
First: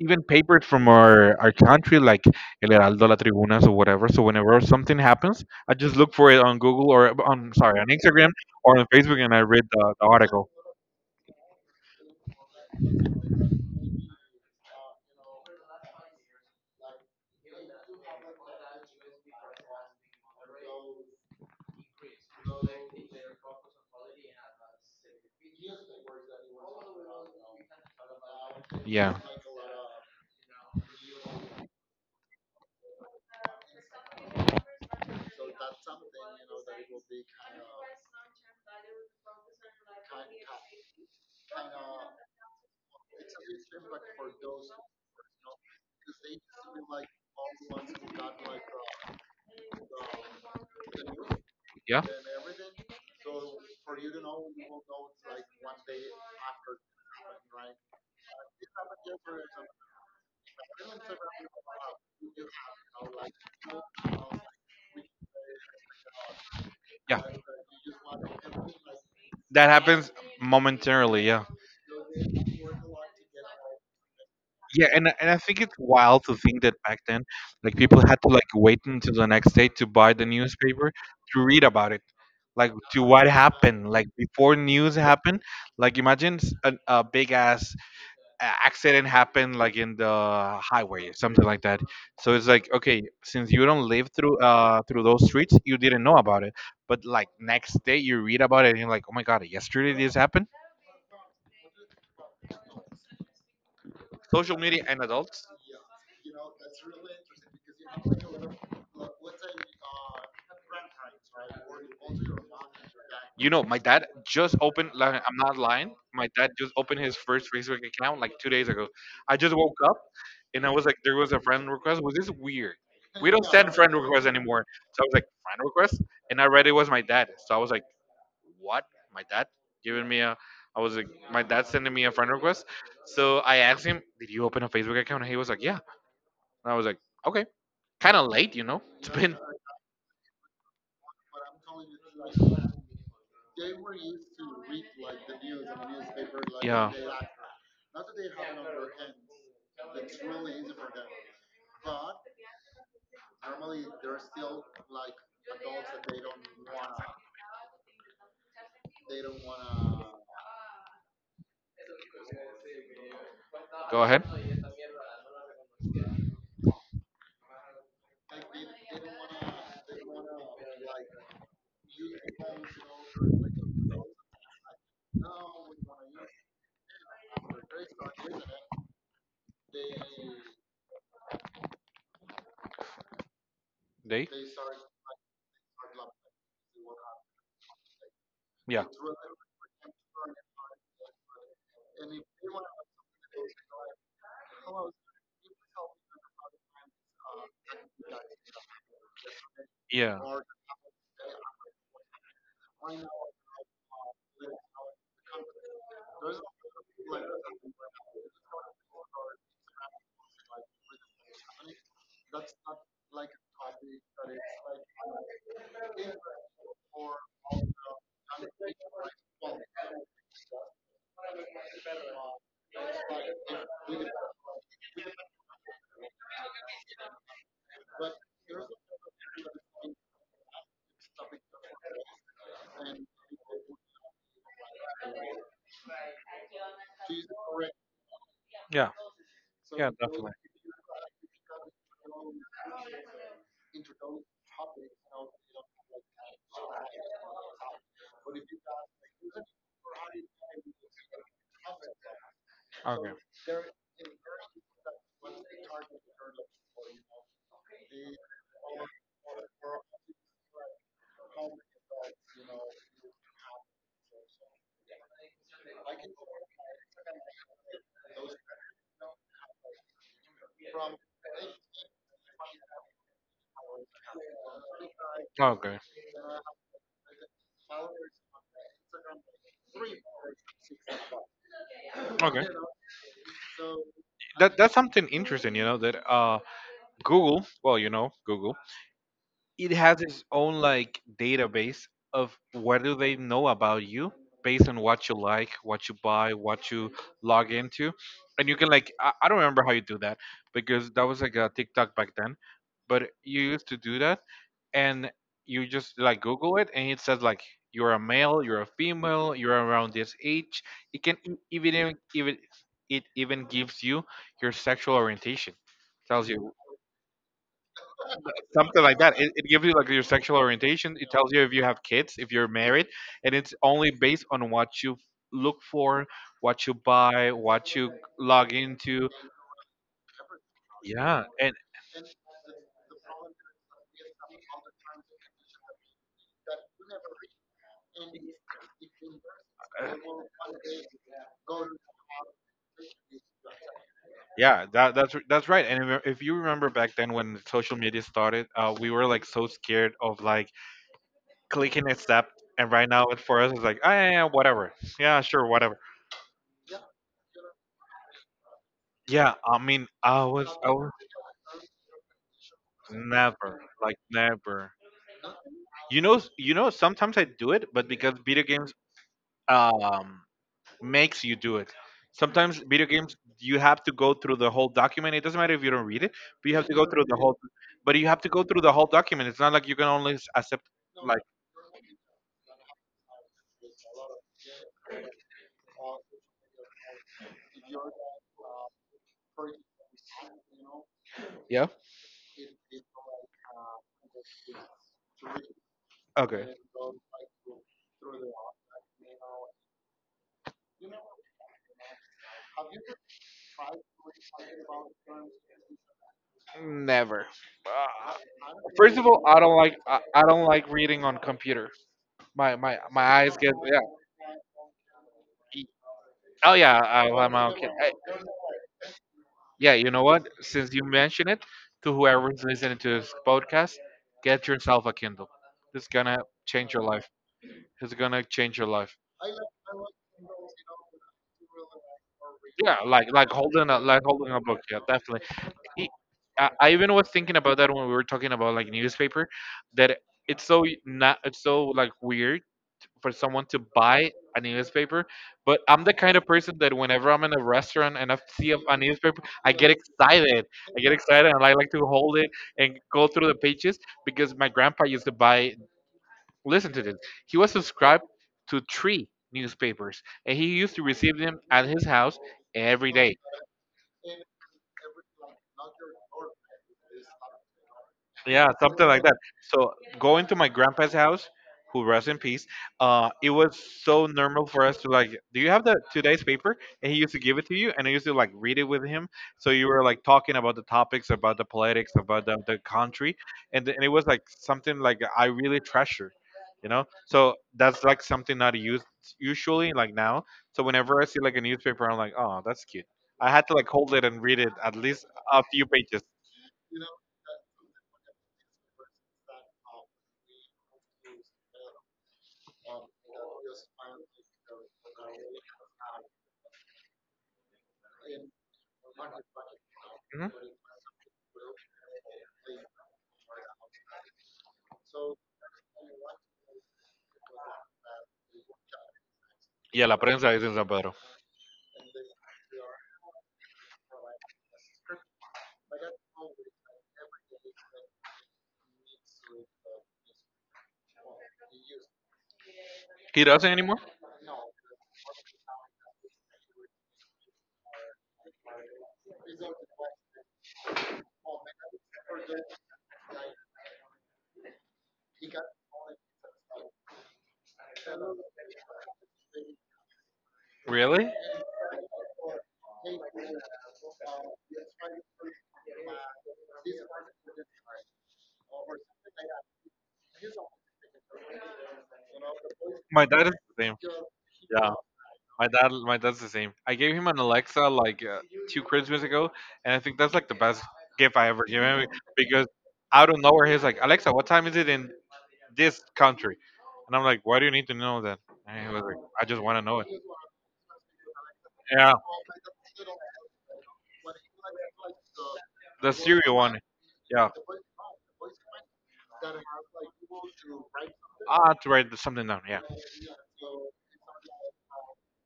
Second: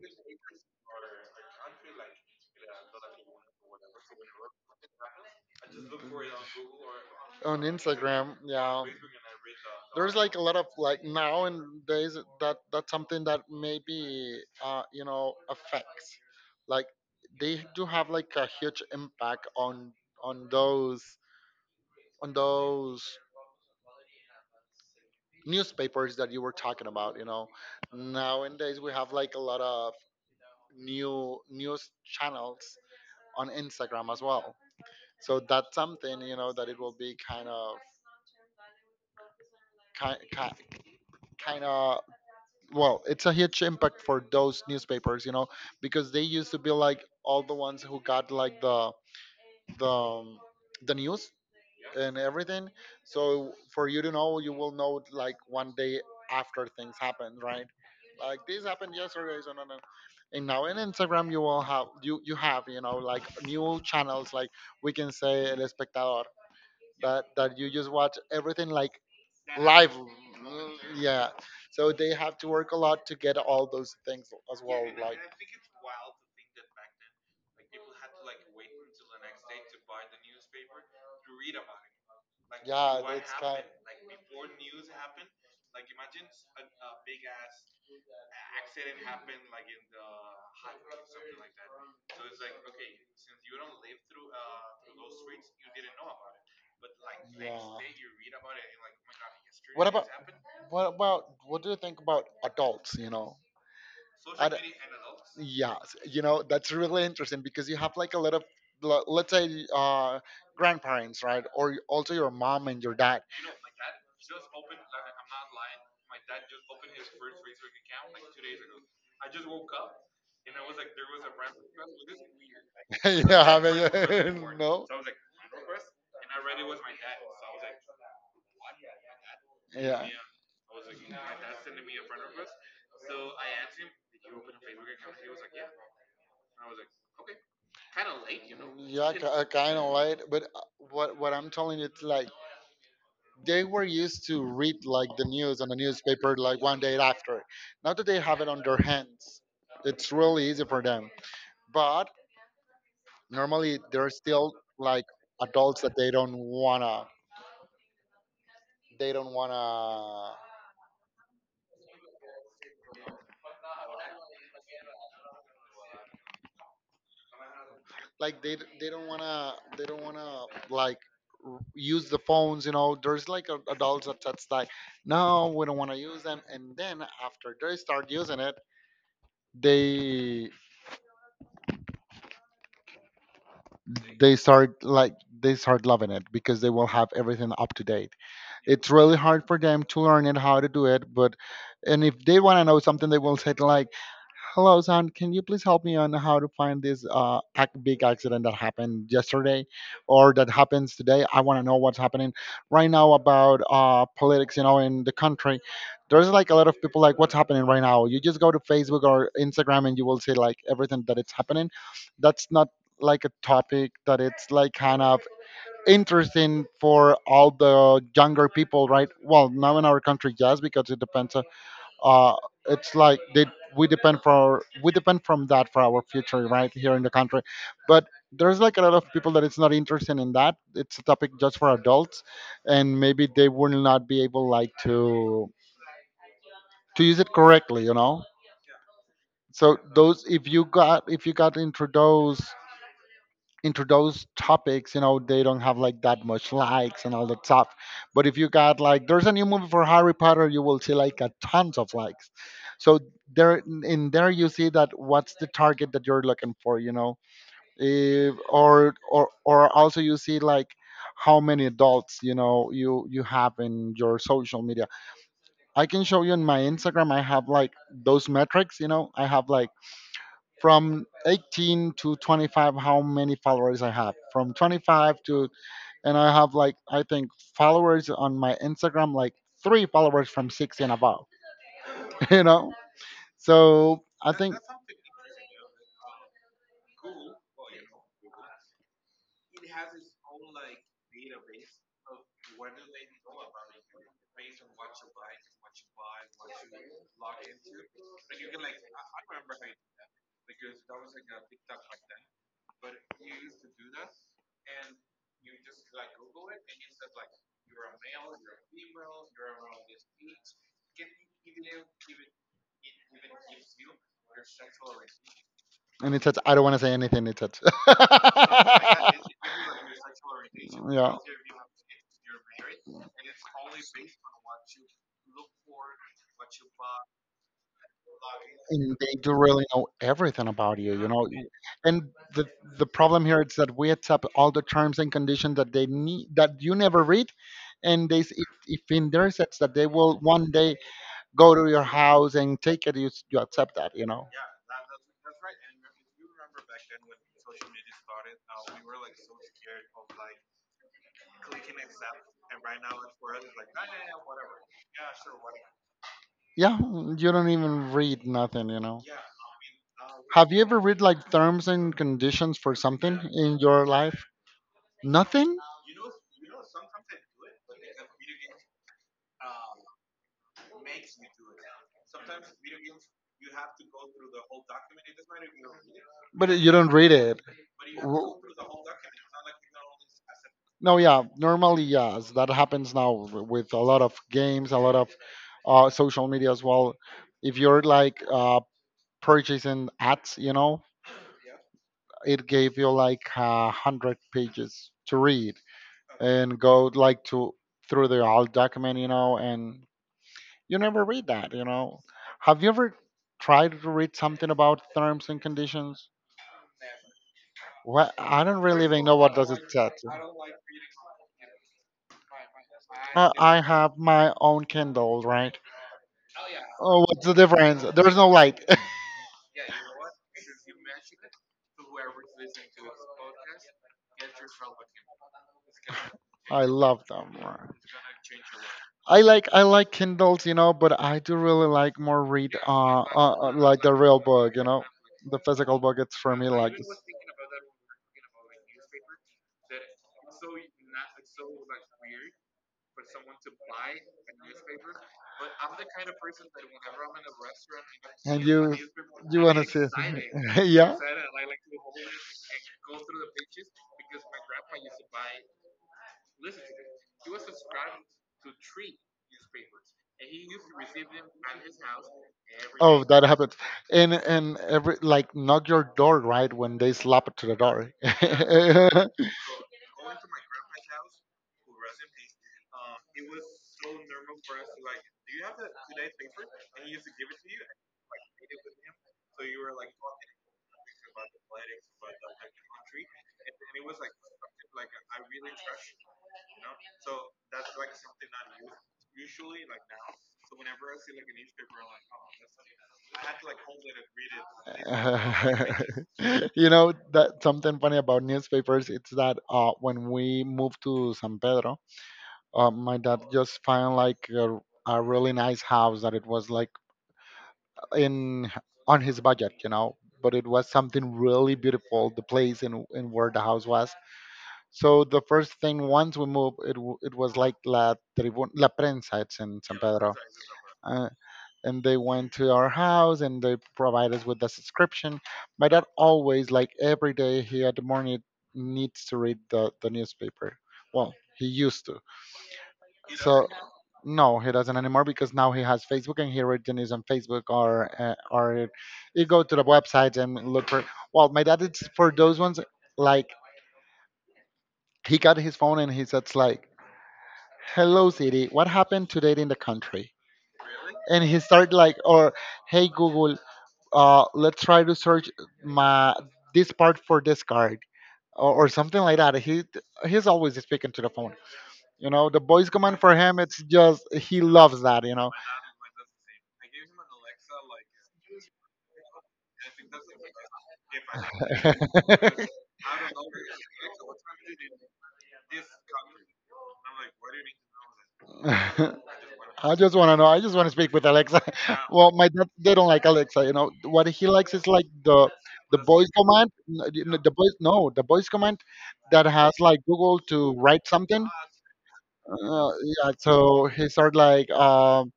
even papers from our country, like El Heraldo, La Tribunas, or whatever. So whenever something happens, I just look for it on Google or on,
on
sorry, on Instagram
Instagram.
or
Yeah.
on Facebook, and I read the
There's like a
article.
lot of like now and days that that's something that maybe uh, you know, affects, like, they do have like a huge impact on on those on those newspapers that you were talking about. You know, nowadays we
Yeah,
have like a lot of new news channels on Instagram as well. So that's something, you know, that it will be kind of kind kind of well, it's a huge impact for those newspapers. You know, because they used to be like all the ones who got like the um, the news
yeah,
and everything. So for you to know, you will know it, like one day after things happen, right? Like this happened yesterday, so no. And now in Instagram, you will have, you have, you know, like new channels, like, we can say El Espectador,
yeah.
that you just watch everything like
That
live.
happens
Mm.
momentarily,
Yeah,
yeah.
so they have to work a lot to get all those things as
Yeah,
well. Like,
and I think it's wild to think that back then, like people had to like wait until the next day to buy the newspaper to read about it, like to
yeah,
what
it's kind.
happened like before news happened. Like imagine a big ass accident happened like in the highway or something like that. So it's like, okay, since you don't live through through those streets, you didn't know about it, but like
Yeah.
next day you read about it and you're like, oh my god, yesterday
What
this
about news,
happened.
what about what do you think about adults? You know,
Social
ad,
media and adults.
yes, you know, that's really interesting because you have like a lot of, let's say, grandparents, right? Or also your mom and your dad.
You know, my dad just opened. Like, I'm not lying. My dad just opened his first Facebook account like 2 days ago. I just woke up and I was like, there was a friend request. Was this weird? We
You, my,
don't
yeah, I
send friend requests
mean, born,
anymore.
no,
So I was like, friend request, and I read it was my dad. So I was like, what? My dad
like,
giving
yeah,
me a. I was like, my dad sending me a friend request. So I asked him, did you open a Facebook account? And he was like, yeah. And I was like, okay. Kind of late, you
you know.
know. It's
Yeah, you
been
know, kind of late. But what I'm telling you, it's like they were used to read like the news on the newspaper like one day after. Now that they have it on their hands, it's really easy for them. But normally they're still like adults that they don't wanna they don't wanna like, they d- they don't wanna like, use the phones, you know. There's like a, adults that that's like, no, we don't want to use them, and then after they start using it, they
They?
they start like they start loving it because they will have everything up to date. It's really hard for them to learn it how to do it, but, and if they want to know something, they will say like, Hello, San. Can you please help me on how to find this big accident that happened yesterday
Yeah.
or that happens today? I want to know what's happening right now about politics, you know, in the country. There's like a lot of people like, what's happening right now? You just go to Facebook or Instagram and you will see like everything that it's happening. That's not like a topic that it's like kind of interesting for all the younger people, right? Well, now in our country, yes, because it depends uh, it's like they we depend for we depend from that for our future right here in the country. But there's like a lot of people that it's not interested in that, it's a topic just for adults, and maybe they will not be able like to use it correctly, you know.
Yeah.
So those, if you got into those topics, you know, they don't have like that much likes and all that stuff. But if you got like, there's a new movie for Harry Potter, you will see like a tons of likes. So there, in there, you see that what's the target that you're looking for, you know, if, or or also you see like how many adults, you know, you have in your social media. I can show you in my Instagram. I have like those metrics, you know, I have like from 18 to 25, how many followers I have from 25 to.
Okay.
And I have like, I think, followers on my Instagram, like three followers from 60 and above.
Okay.
You know, so I
That
think.
that's something interesting, that Google, Google, it has its own like database of what do they know about you based on what you like what you buy what you log into, and you can like I don't remember how you do that because that was like a tiktok back then, but you used to do that. And you just like google it, and it says like you're a male, you're a female, you're around this age. It can e- even even it even gives you your sexual orientation,
And
tells
it says,
you
I don't want to say anything, it says,
something like that. It gives you like your sexual orientation. It
yeah.
tells you if you have kids, if you're married, and it's only based on what you look for, what you buy, what you log
And
into.
they do really know everything about you, you
Yeah,
know. Right.
and
And the the problem here is that we accept all the terms and conditions that they need, that you never read. And if in their sense that they
uh,
will one day go to your house and take it you accept that, you know.
yeah, that's right. And if you remember back then when social media started, we were like so scared of like clicking accept. And right now, it for us it's like, yeah, yeah, yeah, whatever. Yeah, sure, whatever.
Yeah. You don't even read nothing, you know.
Yeah, I mean, I was,
Have you
I
ever
was
read like terms and conditions for something
never,
in your
like
life?
never.
Nothing.
You know, you know. Sometimes I do it, but because video games um, makes you do it. Sometimes video games you have to go through the whole document. It doesn't matter if you don't read it, but you
But
have to
you
go
don't
through the
read
whole.
it.
But you have to go
W-
through the whole document. It's not like you can only accept
no,
like
yeah, normally yes, that happens now with a lot of games, a lot of social media as well. If you're like purchasing ads, you know,
yeah.
it gave you like 100 pages to read
Okay.
and go like to through the whole document, you know, and you never read that, you know. Have you ever tried to read something about terms and conditions?
Never. Uh,
Well, I don't really
First of
even
all,
know
I
what
don't
does
like
it say.
I don't like reading on computer. My eyes get
I
yeah.
have my own Kindle, right?
E- Oh yeah,
Oh,
I,
what's
I'm
the
okay.
difference? There's no light.
Yeah, you know what? Since you mentioned it, to whoever's listening to this podcast, get yourself a Kindle. It's gonna
I
change your life.
love them. Right.
It's gonna change your life.
I like Kindles, you know, but I do really like more read
Yeah,
like the
like
real
holding a book.
book, you
Yeah,
know,
definitely.
the physical
E-
book. It's for
I,
me
I
like
even
this.
was thinking about that when we were talking about like newspaper, that it's so not it's so like weird for someone to buy a newspaper. But I'm the kind of person that whenever I'm in a restaurant and I
And
see a
you
a newspaper,
you
I get
wanna see?
excited. I get
Yeah.
excited, and I like to hold it and go through the pages because my grandpa used to buy. Listen to this. He was subscribed to three newspapers, and he used to receive them at his house every
Oh,
day.
that happened. And every like knock your door right when they slap it to the door.
Yeah, something like that. So going to my grandpa's house, who rests in peace, it was so normal for us to like, do you have the today's paper? And he used to give it to you, and I used to like read it with him. So you were like talking about the topics, about the politics, about the country, and and it was like something like I really treasure. So that's like something not used usually like now. So whenever I see like a newspaper, I'm like, oh, that's cute. I had to like hold it and read it at least a few pages.
You know that something funny about newspapers it's that when we moved to San Pedro, my dad just found like a really nice house that it was like in on his budget, you know.
Mhm.
But it was something really beautiful, the place, and where the house was. So the first thing once we moved it, it was like La Tribuna, La Prensa, it's in
Yeah,
San
La
Pedro.
Prensa is in San Pedro.
Uh, and they went to our house and they provide us with the subscription. My dad always, like every day, he at the morning needs to read the newspaper. Well, he used to.
He doesn't
So
anymore?
no, he doesn't anymore because now he has Facebook and he reads the news on Facebook, or you go to the website and look for. Well, my dad is for those ones, like he got his phone and he says like, "Hello, Siri, what happened today in the country?"
Really?
And he started like, or, "Hey Google, let's try to search my this part for this card," or something like that. He's always speaking to the phone. You know, the voice
My
command for
dad is
him,
the
it's
same.
just he
Yeah,
loves that, you know.
my dad, my dad's the same. I gave him an Alexa like two Christmas ago, and I think that's like the best gift I ever gave him because out of nowhere he's like, "Alexa, what time is it in this country?" And I'm like, "Why do you need to know that?" And he was like, "I just want to know
I
it."
just want to know. I just want to speak with Alexa.
Yeah,
Well, my dad they don't like Alexa. You know what he likes is like the
the
voice
cereal one.
command. You know,
Yeah,
the voice, no, the voice command that has like Google to write something.
I have to write something down. Yeah,
Yeah, so he started like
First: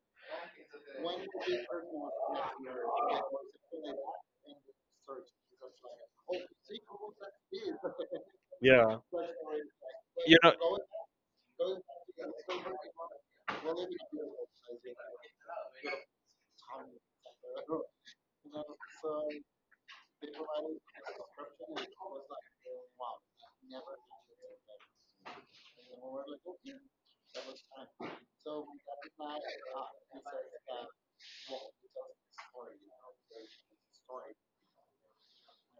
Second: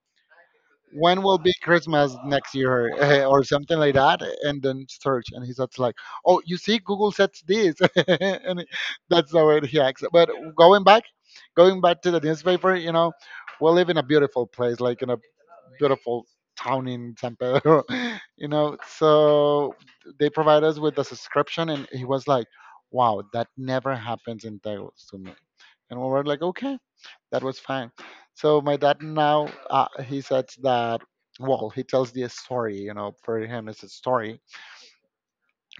when will be Christmas next year, or something like that, and then search, and he's just like, oh, you see, Google said this, and
yeah.
that's the way he acts. But
You know.
going back, going back to the newspaper, you know, we live in a beautiful place, like in a beautiful town in San Pedro, you know. So they provide us with a subscription, and he was like, wow, that never happens in Taos to me. And we were like, okay, that was fine. So my dad now, he says that, well, he tells the story, you know, for him it's a story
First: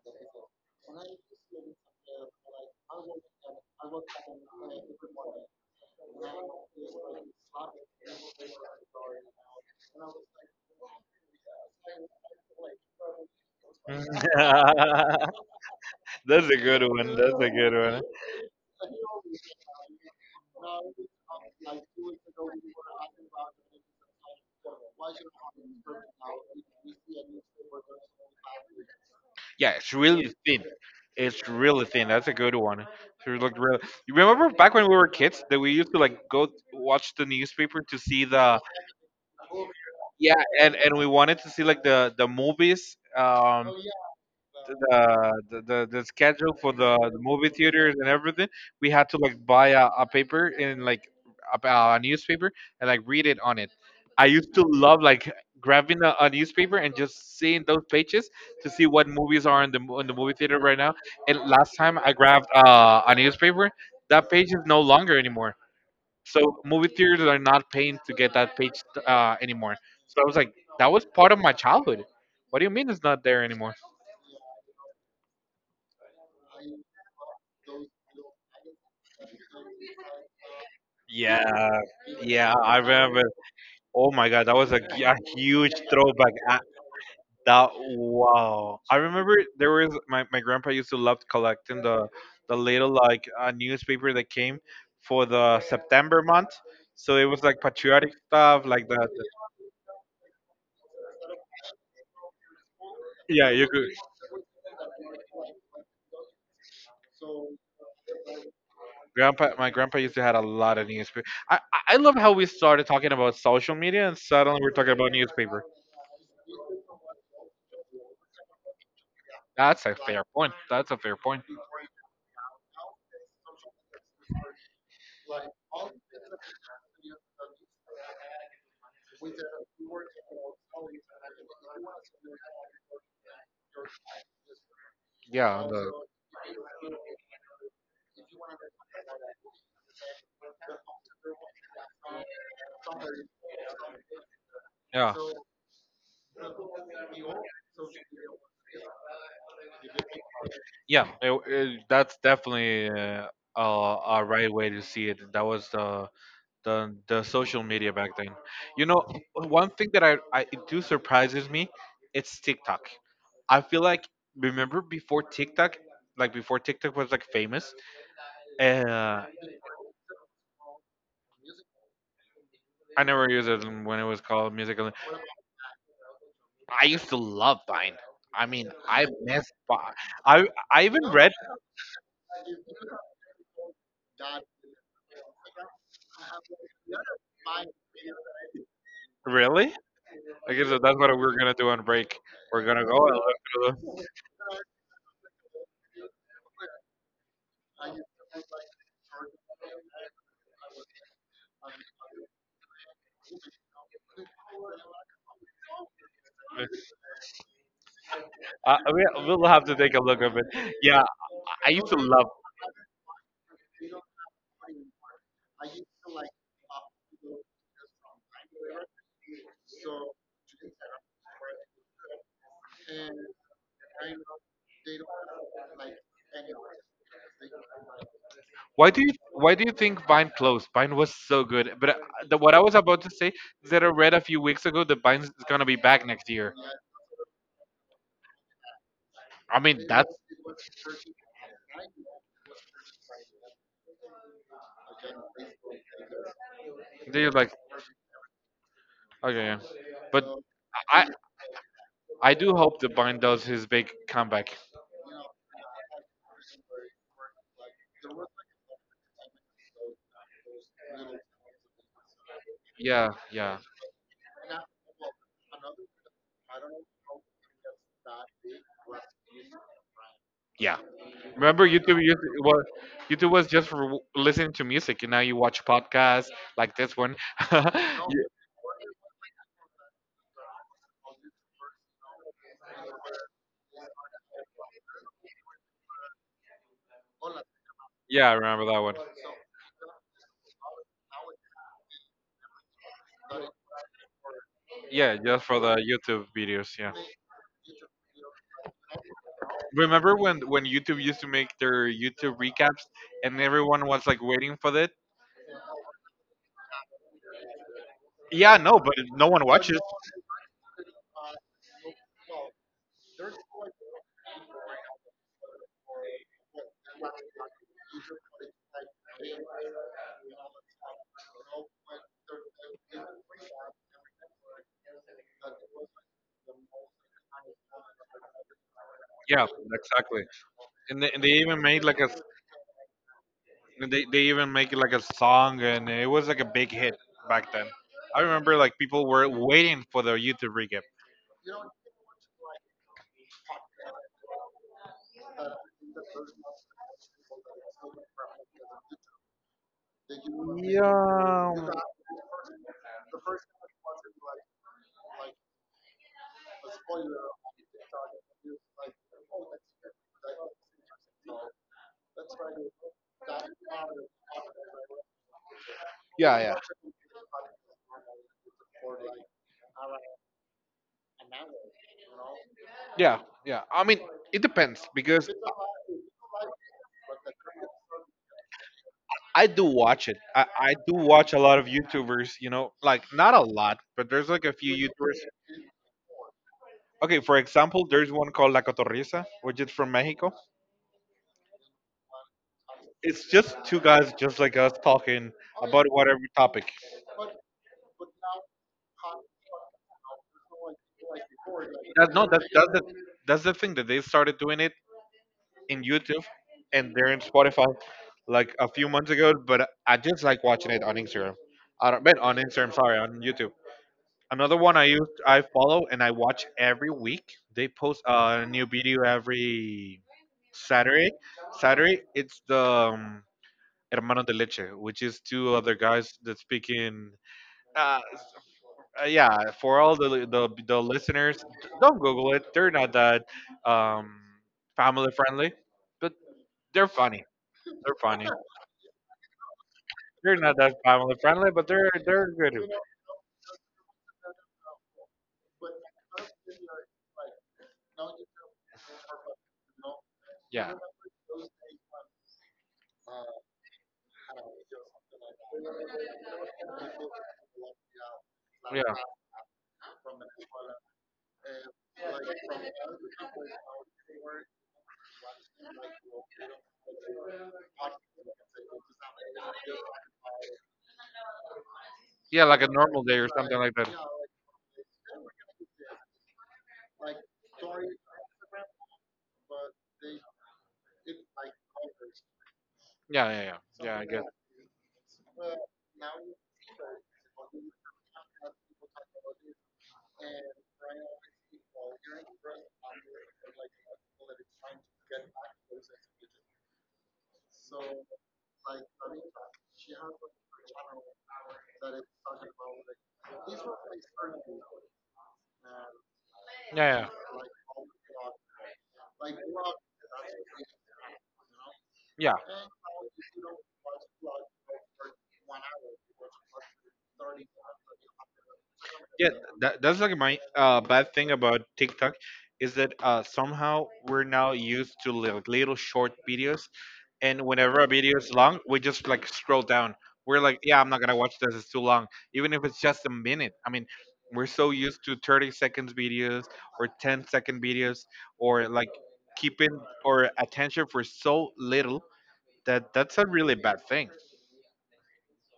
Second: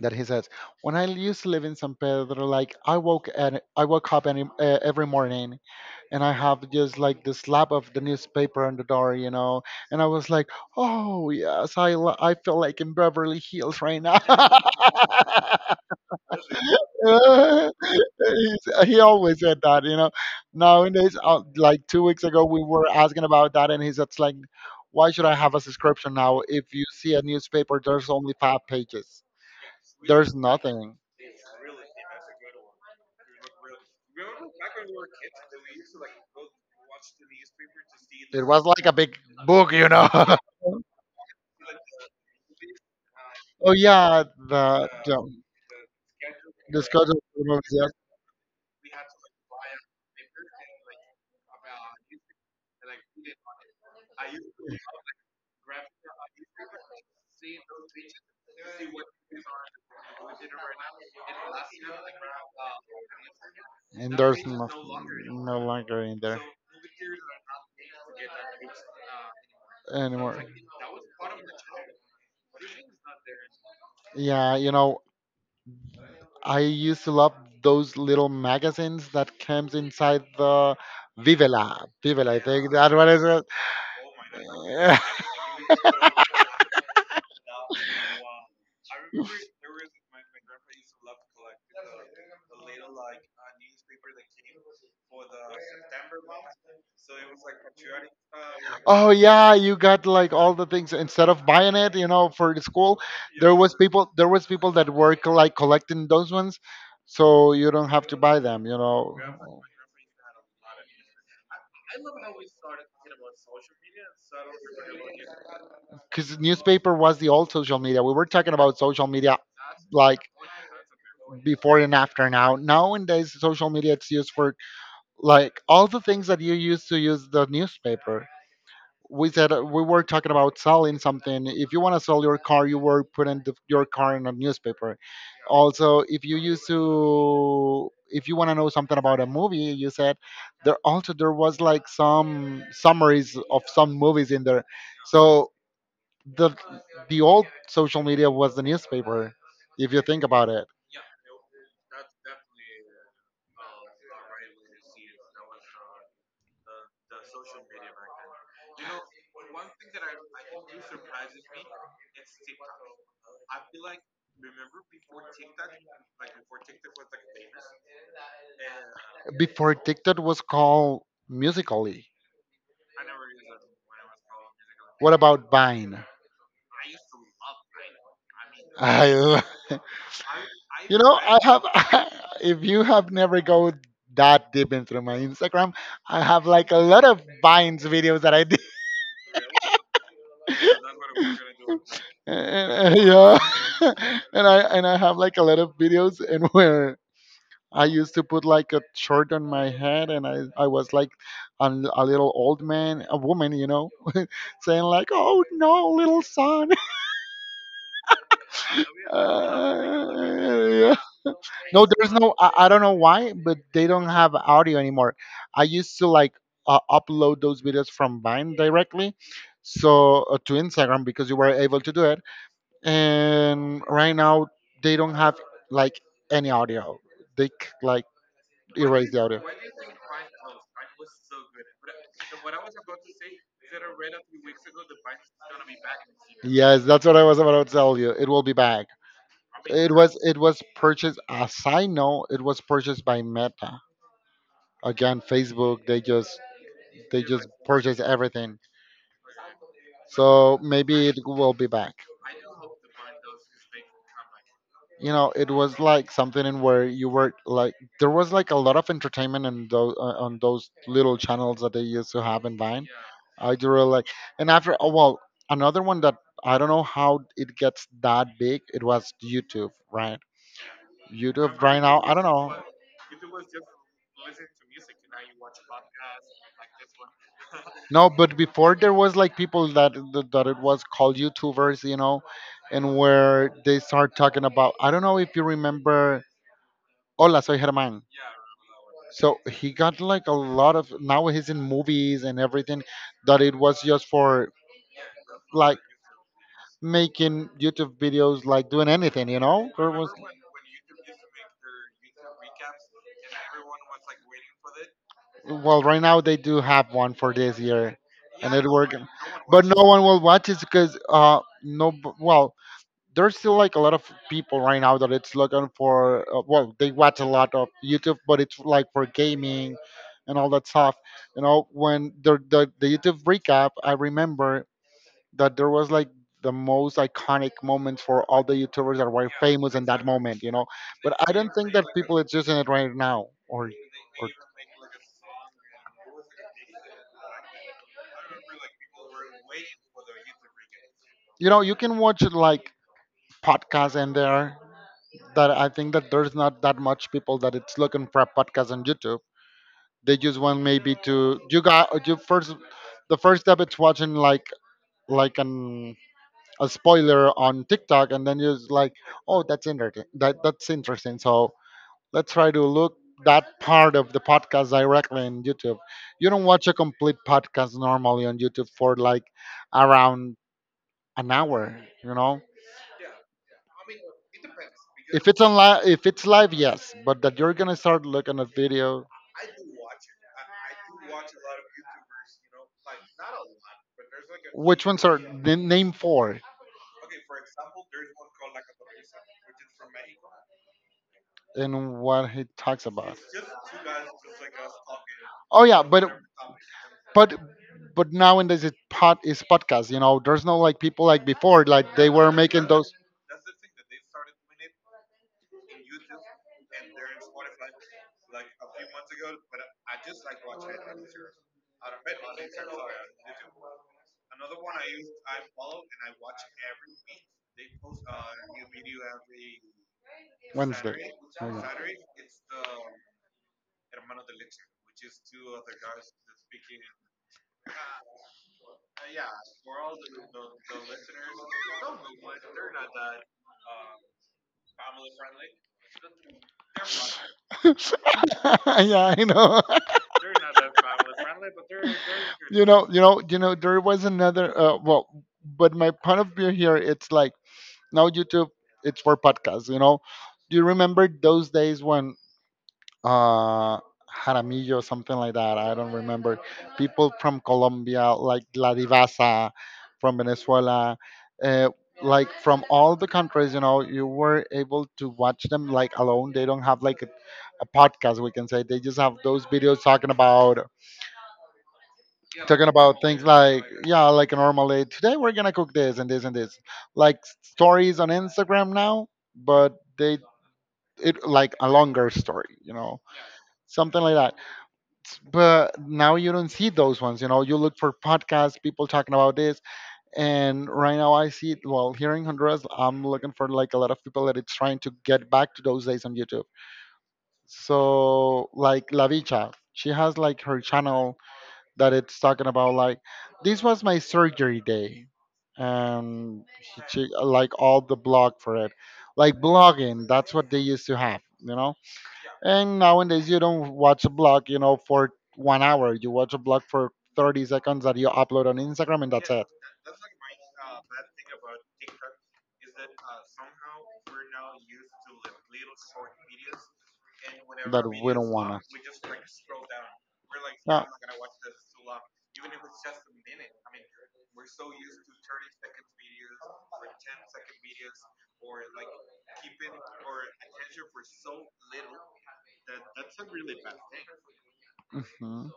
that he says, when I used to live in San Pedro, like I woke up every morning and I have just like the slab of the newspaper on the door, you know, and I was like, oh yes, I feel like in Beverly Hills right now.
That's a good one. That's a good one.
He always said that, you know. Nowadays, like 2 weeks ago, we were asking about that, and he said, like, why should I have a subscription now? If you see a newspaper, there's only 5 pages,
Yeah, it's really
there's
thin.
nothing.
It's really thin. That's a good one. It looked real. You remember back when we were kids that we used to like go watch the newspaper to see
It
the
was like a big book, you know.
yeah, and we wanted to see like the movies.
Oh, yeah,
The schedule for
the
the
schedule for
movie
movies, yes.
theaters and everything. We had to like buy a paper and like a newspaper and like read it on it. I used to love like grabbing a newspaper and just seeing those pages to see what movies are in the movie theater right now. And last time I grabbed a newspaper,
And
that
there's
page is
no,
no longer anymore.
no longer in there
So movie theaters are not paying to get that page anymore. So I was
anymore.
like, that was part of my childhood. What do you mean it's not there anymore?
Yeah, you know, I used to love those little magazines that comes inside the
Yeah,
Vivela. Vivela, I
yeah,
think
I
that one is
remember. Oh my God, that was a,
it.
g- a huge throwback. That Wow! I remember there was my grandpa used to love collecting the little like newspaper that came for the September month. So it was like patriotic stuff like that.
Oh yeah, you got like all the things instead of buying it, you know, for the school.
Yeah, you could.
There was people that work like collecting those ones so you don't have to buy them, you know.
My grandpa used to had a lot of newspaper. I love how we started talking about social media and suddenly we're talking about newspaper.
Cuz newspaper was the old social media. We were talking about social media
That's a
like
fair point. That's a fair point.
before and after. Now, nowadays social media it's used for like all the things that you used to use the newspaper. We said we were talking about selling something. If you want to sell your car, you were putting your car in a newspaper.
Yeah, the,
Also, if you used to, if you want to know something about a movie, you said there also there was like some summaries of some movies in there.
yeah.
So the the old social media was the newspaper, if you think about it.
Yeah, that's definitely a right way to see it. That was the the social media back then. You know, one thing that I it do surprises me, it's TikTok. I feel like remember before TikTok, like before TikTok was like famous. Uh,
Before TikTok was called Musically.
I never used it when it was called music.
What about Vine?
I used to love Vine. I mean, I
I,
miss
lo-
Vine. I I
you
even
know,
read
I have. If you have never go that deep into my Instagram, I have like a lot of vines videos that I did.
really. Okay, so that's what we're gonna do on break. We're
And,
gonna go and
yeah,
look through
and I have like a lot of videos, and where I used to put like a shirt on my head and I was like a, a little old man, a woman, you know, saying like, "Oh no, little
the.
son."
We'll have to take a
Uh,
look of it.
yeah.
Yeah, I used
No,
to
there's
love.
no. I don't know why, but they don't have audio anymore. I used to like upload those videos from Vine directly, so to Instagram because you were able to do it. And right now they don't have like any audio. They c- like
Why do you
erase the audio.
Why do you think Vine closed? Vine was so good, but what I was about to say is that I read a few weeks ago that Vine's is gonna be back next year.
Yes, that's what I was about to tell you. It will be back.
I mean,
It
that's
was it was purchased, as I know, it was purchased by Meta. Again, Facebook, they just
they are like
purchase everything.
okay, yeah. But
So
I
maybe it will be back.
I do hope that Vine does his big comeback.
You know, it was like something in where you were like there was like a lot of entertainment on those little channels that they used to have in Vine.
Yeah,
I
yeah.
do really like, and after oh well, another one that I don't know how it gets that big. It was YouTube, right?
Yeah.
YouTube
Remember
right now,
YouTube
I
used
don't know.
was YouTube was just for listening to music, and now you watch podcasts like this one.
No,
Ye-
but before there was like people that that it was called YouTubers, you know, and where they start talking about. I don't know if you remember. Hola, soy Germán.
yeah, I remember that one.
So he got like a lot of, now he's in movies and everything, that it was just for
Yeah, just for the
like
YouTube videos. Yeah.
making YouTube videos, like doing anything, you know? There was,
Remember when YouTube used to make their YouTube recaps, and everyone was like waiting for it.
well, right now they do have one for this year and
Yeah,
it
no, but
worked,
no one
but
watches.
no one will watch it because no, well there's still like a lot of people right now that it's looking for, well they watch a lot of YouTube but it's like for gaming and all that stuff, you know. When the YouTube recap, I remember that there was like the most iconic moments for all the YouTubers that were
Yeah,
famous in that
exactly.
moment, you know.
And they,
But
and they
I don't
even
think
made
that
like a
people
s-
is using it right now, or
And they
or
even make it like a song, and it was like a big hit back then. I remember like people were waiting for the YouTube recap.
you know, you can watch it like podcasts in there, that I think that there's not that much people that it's looking for a podcast on YouTube. They just want maybe to,
Yeah.
you got, you first, the first step it's watching like an a spoiler on TikTok and then you're just like, oh that's interesting, that's interesting. So let's try to look that part of the podcast directly in YouTube. You
Yeah,
don't
yeah,
watch a complete podcast normally on YouTube for like around an hour, you know?
yeah, yeah. I mean, it depends
If
because
it's on live, if it's live, yes, but that you're gonna start looking at video.
I do watch it. I do watch a lot of YouTubers, like not a lot, but there's like a few
Which ones
YouTubers.
are, name four?
Okay, for example, there's one called La Cotorrisa, which is from Mexico.
And what he talks about.
It's just two guys just like us talking
Oh yeah,
about
but
whatever topic.
but nowadays it pod is podcast. You know, there's no like people like before. Like they
No,
were
that's
making
that's the
those
that's the thing that they started doing it in YouTube, and they're in Spotify like a few months ago. But I just like watching it on Instagram. I don't, but on Instagram, sorry, on YouTube. Another one I use, I follow and I watch every week. They post a new video every
Wednesday.
Saturday.
Oh,
Saturday, it's the Hermano de Leche, which is two other guys that speak in. Uh, yeah, for all the listeners, don't Google it. They're not that um, family friendly, but they're funny.
yeah,
They're funny.
yeah, I know.
They're not that family friendly, but they're good.
You know. There was another. But my point of view here, it's like now YouTube, it's for podcasts. You know, do you
Yeah,
remember those days when uh Jaramillo, something like that? I don't remember. People from Colombia, like La
yeah,
Divasa, from Venezuela, uh, like from all the countries, you know, you were able to watch them like alone. They don't have like a podcast, we can say. They just have those videos talking about
yeah. Like a normal day
things
or something
like,
like that.
yeah, like normally today we're gonna cook this and this and this, like stories on Instagram now, but they it like a longer story, you know,
Yeah, yeah, yeah. Yeah,
something
I
like
guess.
that. But now you don't see those ones. You know, you look for podcasts, people talking about this, and right now I see. Well, here in Honduras, I'm looking for like a lot of people that it's trying to get back to those days on YouTube. So like La Bicha, she has like her channel that it's talking about like this was my surgery day, and she,
Yeah,
she
yeah,
like all the blog for it, like blogging. That's what they used to have, you know.
yeah.
And nowadays, you don't watch a blog, you know, for 1 hour. You watch a blog for 30 seconds that you upload on Instagram, and
Yeah,
that's it.
that's like my bad thing about TikTok is that somehow we're now used to like little short videos, and whenever a
That we
video
don't
is long,
wanna.
we just like scroll down. We're like, yeah,
Yeah.
I'm not gonna watch this. It's too long. Even if it's just a minute. I mean, we're so used to 30 seconds videos or 10-second videos or like keeping our attention for so little that that's a really bad thing.
Mhm.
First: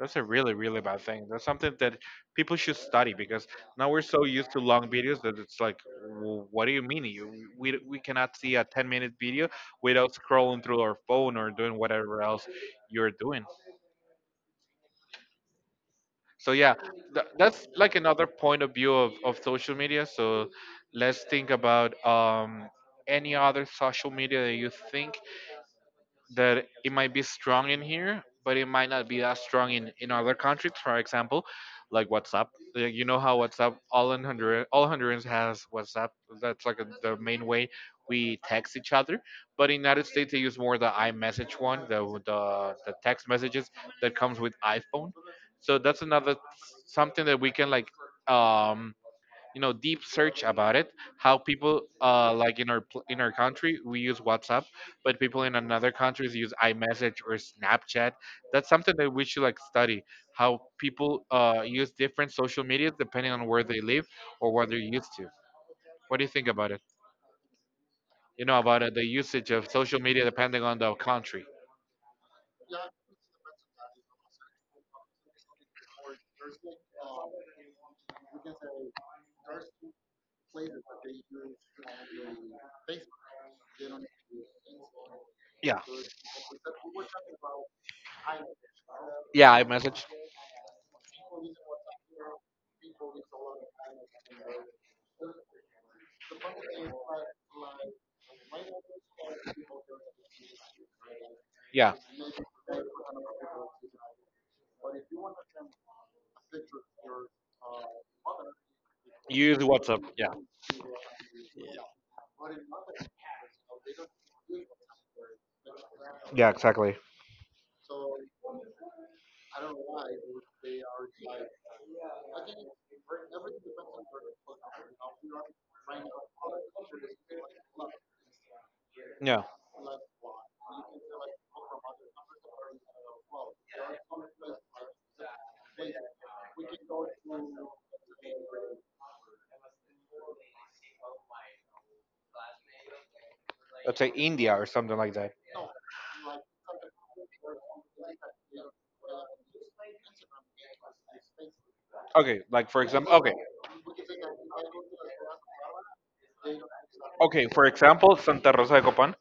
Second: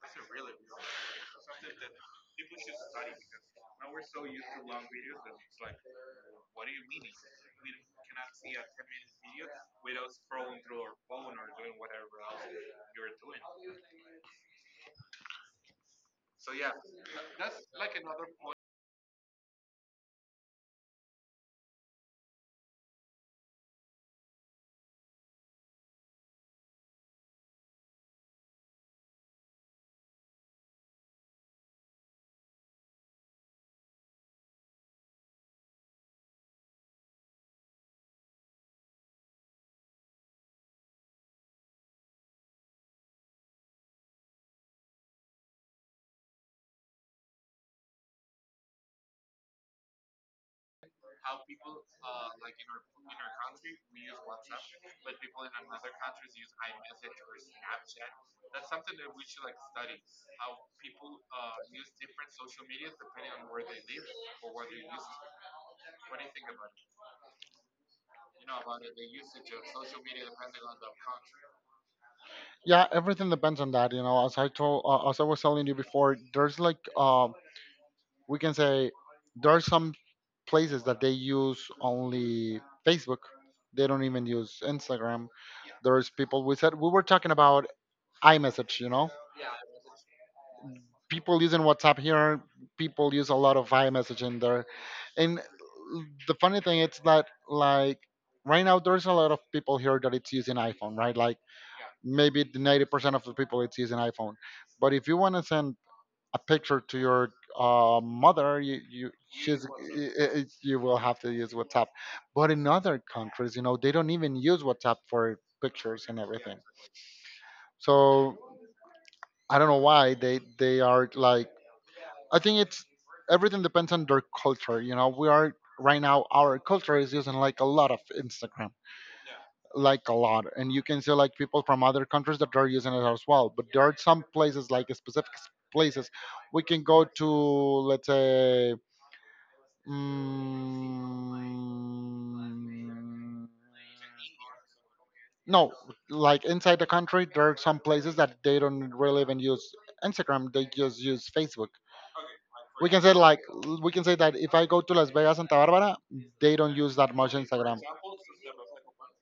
That's a really, really bad thing. That's something that people should study because now we're so used to long videos that it's like, "What do you mean? We cannot see a 10-minute video without scrolling through our phone or doing whatever else you're doing. So, yeah, that's like another point of view of social media. So, let's think about any other social media that you think that it might be strong in here, but it might not be that strong in other countries. For example, like WhatsApp. Like, you know how WhatsApp all in Honduras, all Hondurans has WhatsApp. That's like the main way we text each other. But in United States, they use more the iMessage one, the text messages that comes with iPhone. So that's another something that we can like um deep search about it, how people like in our country we use WhatsApp, but people in another countries use iMessage or Snapchat. That's something that we should like study, how people use different social medias depending on where they live or what they're used to. What do you think about it, about the usage of social media depending on the country?
Yeah, everything depends on that. You know, as I told, as I was telling you before, there's like, we can say, there are some places that they use only Facebook. They don't even use Instagram. There's people. We said we were talking about iMessage. You know,
Yeah, iMessage.
people using WhatsApp here. People use a lot of iMessage in there, and the funny thing is that, like, right now there's a lot of people here that it's using iPhone, right? Like
Yeah.
maybe the 90% of the people it's using iPhone. But if you want to send a picture to your mother, you
Use
she's
WhatsApp. Yeah.
you will have to use WhatsApp. But in other countries, you know, they don't even use WhatsApp for pictures and everything.
Exactly.
So I don't know why they are like, I think it's everything depends on their culture. You know, we are right now, our culture is using like a lot of Instagram,
Yeah.
like a lot, and you can see like people from other countries that are using it as well. But there are some places like specific places we can go to, let's say. Mm,
Let's say India or something like that.
no, like inside the country, there are some places that they don't really even use Instagram. They just use Facebook.
Okay. Like for
We can say
example. Okay.
like, we can say that if I go to Las Vegas, Santa Barbara, they don't use that much
Okay. For
Instagram.
example, Santa Rosa de Copan.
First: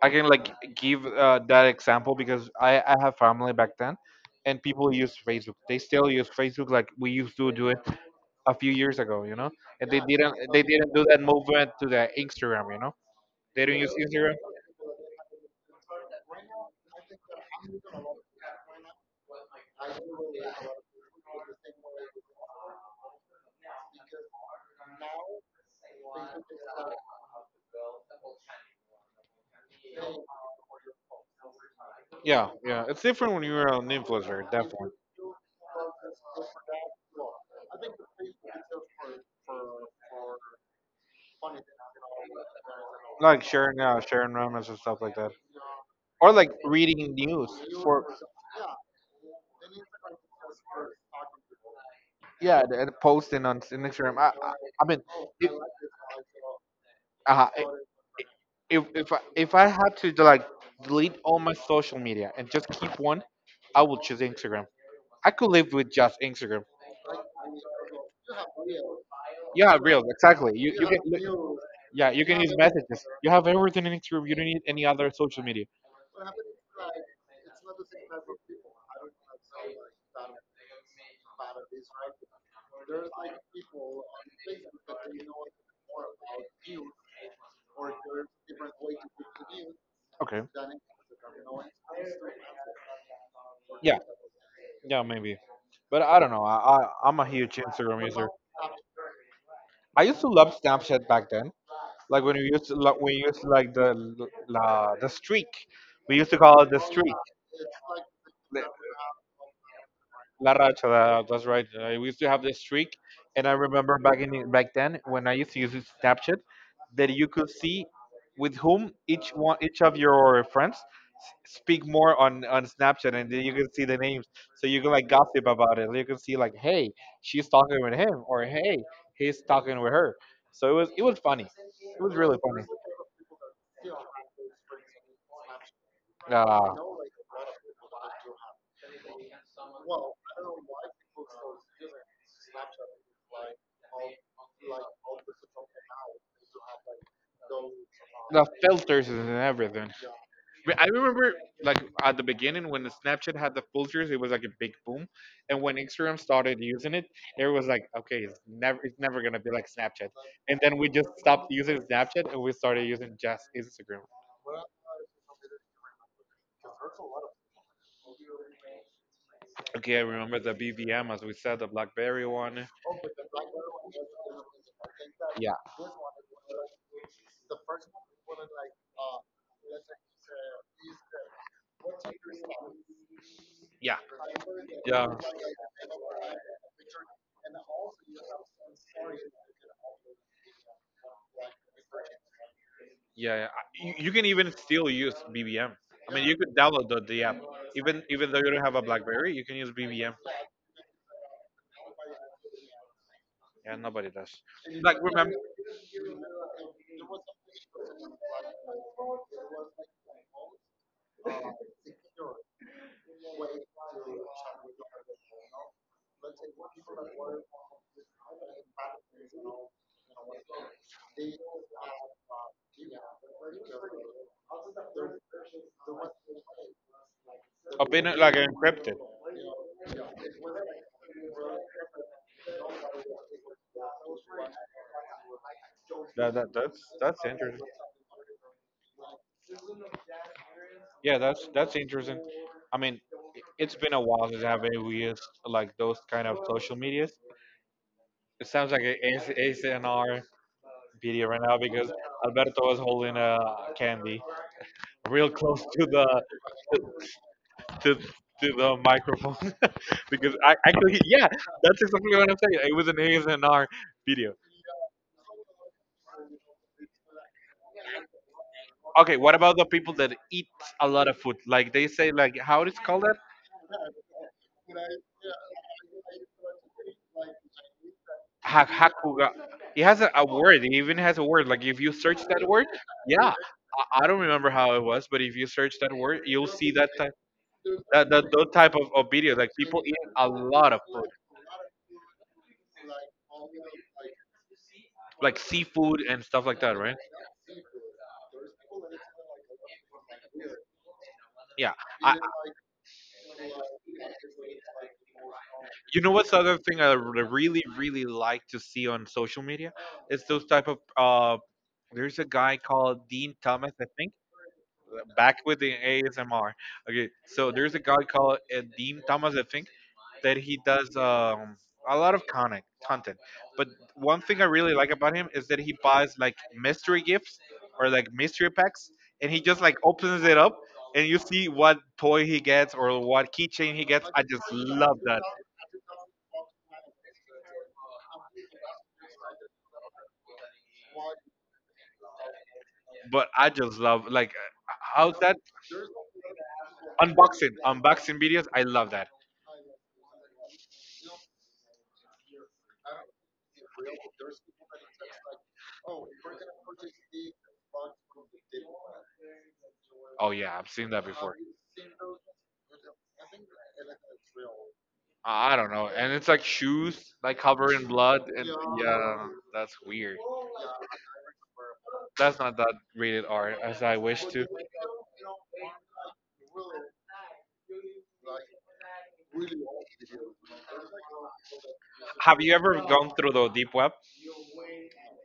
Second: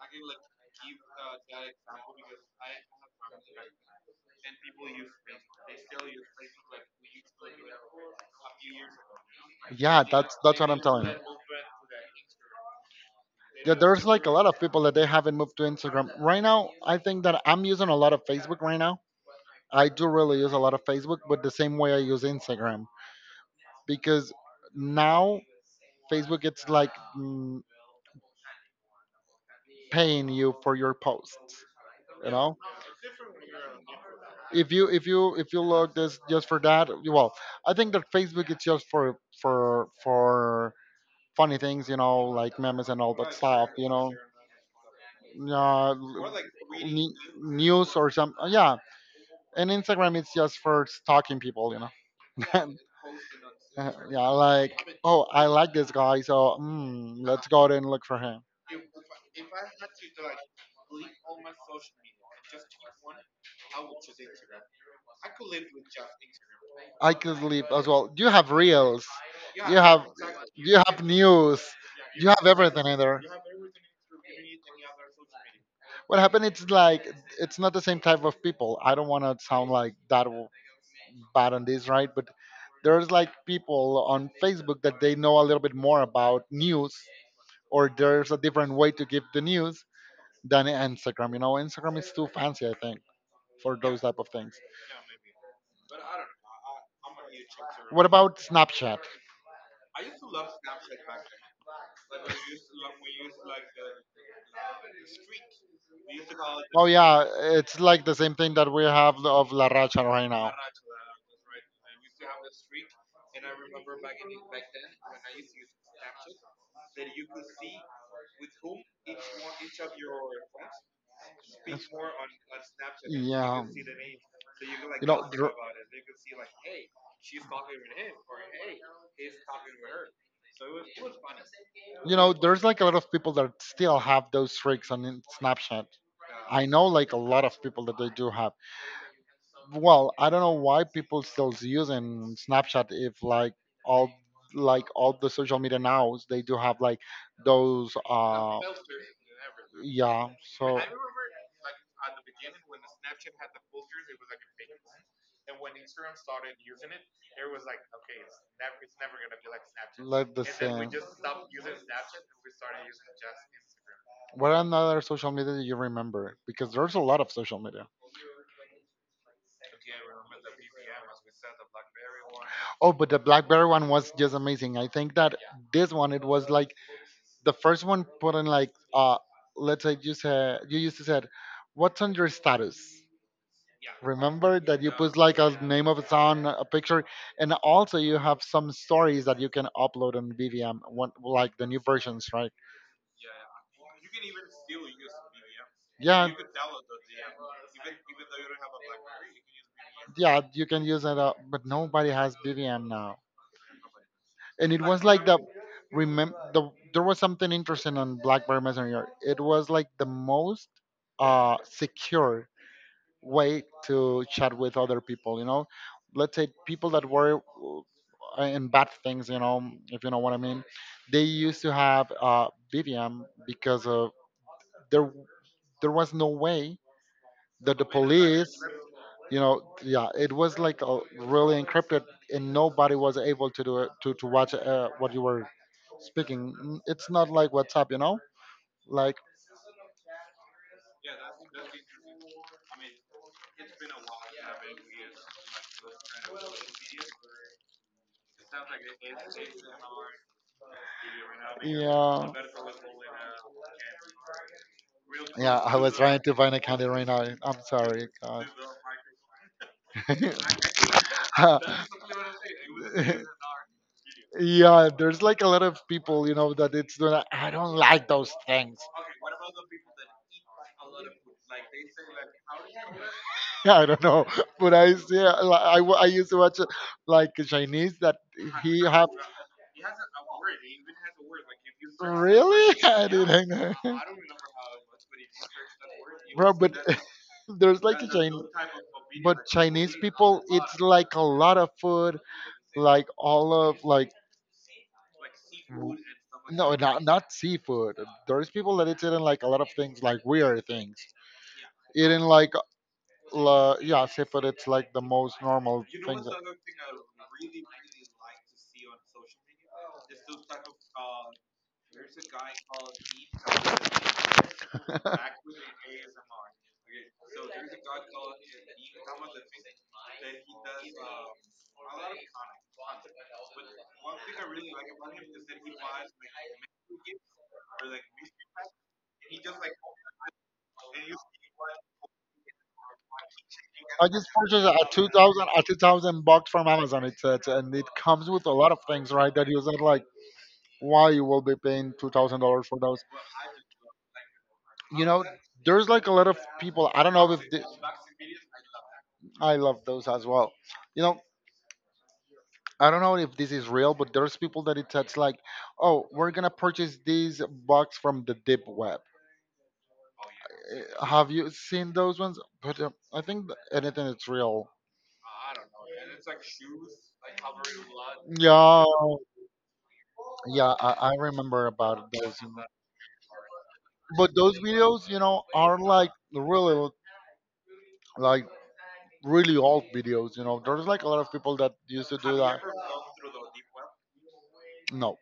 I can like give that example because I have family back then, and people use Facebook. They still use Facebook like we used to do it a few years ago, and they
Yeah,
didn't they
that's what I'm
didn't do
telling you.
that movement to the Instagram, they
Yeah,
didn't use
there's like a
Instagram.
lot of people that they haven't moved to Instagram. Right now, I think that I'm using a lot of Facebook right now. I do really use a lot of Facebook, but the same way I use Instagram, because now Facebook it's like, mm, paying you for your post. You
Yeah,
know,
yeah, it's different when you're an influencer,
if
definitely.
you if you if you look this just for that. Well, I think that Facebook is just for funny things, you know, like memes and all that
Like
stuff,
sharing,
you
yeah,
know.
sharing memes and stuff like that,
uh,
or like reading
ne-
news
News
for,
or some, yeah. And Instagram is just for stalking people, you
yeah, and
know
and posting on Instagram.
Yeah,
I, I
like,
mean,
oh, I
it,
like this guy, so,
uh,
let's go out and look for him.
if I had to like delete all my social media and just keep one, I would choose Instagram. I could live with just Instagram.
I could sleep as well. You have reels,
Yeah,
you
real,
have
exactly. You
you
you
have
can
news.
Yeah, you
You
can
have
use
everything in
messages.
there.
You have everything in Instagram. You don't need any other social media.
What happened? It's like it's not the same type of people. I don't want to sound like that bad on this, right? But there's like people on Facebook that they know a little bit more about news, or there's a different way to give the news
Okay.
than Instagram. You know, Instagram is too fancy, I think, for
Yeah,
those type of things.
yeah, maybe. But I don't know. I'm a huge Instagram
What
user.
about Snapchat?
I used to love Snapchat back then. Like when we used to like the streak. We used to call it the
Oh
streak.
yeah, it's like the same thing
the-
that we have of La Racha right
La
now.
Racha, that's right. I used to have this streak, and I remember back then when I used to use this Snapchat, that you could see with whom each of your friends speak more on Snapchat, and then you
Yeah.
can see the names, so you can like
You know,
gossip
there-
about it. You can see like, hey, she's talking with him, or hey, he's talking with her. So it was funny. It was
you know,
really funny.
there's like a lot of people that still have those tricks on Snapchat. I know like a lot of people that they do have. Well, I don't know why people still using Snapchat if like all, like all the social media nows, they do have like
Uh,
those,
the filters and everything.
yeah,
But
so.
I remember like at the beginning when the Snapchat had the filters, it was like a big boom, and when Instagram started using it, it was like, okay, it's never gonna be like Snapchat.
Like the
And then we
same.
just stopped using Snapchat and we started using just Instagram.
What another social media do you remember? Because there's a lot of social media.
Okay, I remember the BBM as we said, the BlackBerry one.
Oh, but the BlackBerry one was just amazing. I think that
Yeah,
this one it was like the first one put in like, let's say, you said you used to said, what's on your status?
yeah,
Remember that you
yeah.
put like a name of a song, a picture, and also you have some stories that you can upload on BVM, one, like the new versions, right?
Yeah, yeah. You can even still use BBM. I mean,
Yeah,
you could download the app, even though you don't have a BlackBerry, you can use BBM.
yeah, you can use it up, but nobody has BBM now.
Yeah, nobody does.
And it
Like
was like
remember?
the, remember the, there was something interesting on BlackBerry Messenger. It was like the most secure way to chat with other people, you know. Let's say people that were, in bad things, you know, if you know what I mean. They used to have BBM because of there, there was no way that the
I've been like
police,
encrypted.
you know. Yeah, it was like a really encrypted, and nobody was able to do it to watch, what you were
That, that
speaking.
that's
It's
that's
not like
interesting.
WhatsApp, you know. Like,
Yeah, that's interesting. I mean, it's been a while since I've been used like those kind of social medias. It sounds like an ASMR video right now because
yeah,
Alberto was holding a candy real
yeah,
close
I
to
was
the
trying to find a candy right now, I'm
to
sorry,
to
God.
the microphone. because I actually yeah, That's exactly what I'm saying. It was an ASMR video.
Yeah, there's like a lot of people, you know, that it's doing that. I don't like those things.
Okay, what about the people that eat a lot of food? Like they say, like how it is called that?
I don't know, but I see I used to watch, like Chinese that he have.
Hakuga. He has a word. He even has a word. Like if you search that word,
Really? I
yeah,
didn't know.
I, I don't remember how it was, but if you search that word, you'll
Bro,
see
but
that type,
there's like
that
a
that
Chinese,
those type of videos.
but
Like people eat
Chinese
a
people,
lot of
it's
food,
like a lot of food, like all of like
like
w-
seafood and stuff like that,
no,
right?
not not seafood. There's people that it's eating like a lot of things, like weird things.
Yeah. I,
Eating like, yeah, seafood. It's like the most normal
you know
things.
what's the other thing I really really like to see on social media? It's those type of. There's a guy called Dean Thomas, I think, back with the ASMR. Okay, so there's a guy called Dean Thomas, I think, that he does a lot of content, but one thing I really like about him is that he buys like mystery gifts or like mystery packs, and he just like opens it up, and you see what toy he gets or what keychain he gets.
I
I
just
just
purchased a
love that.
2,000 bucks from Amazon. It says, and it comes with a lot of things, right? That you said, like, why you will be paying $2,000 for those.
But I just love like
You
how's
know,
that
there's like a lot of people. I don't know if
unboxing
the,
unboxing videos. I love that.
I love those as well. You know, I don't know if this is real, but there's people that it says like, oh, we're gonna purchase these bucks from the deep web.
Oh yeah, I've seen that
Have
before.
you seen those ones? But I think anything that's real.
I don't know, and it's like shoes like covered in blood, and
Yeah,
yeah, that's weird.
yeah, I remember about those.
That's not that rated R as I wish
But
to.
those videos, you know, are like really old videos. You know, there's like a lot of people that used to do
Have you
that.
ever gone through the deep web?
No,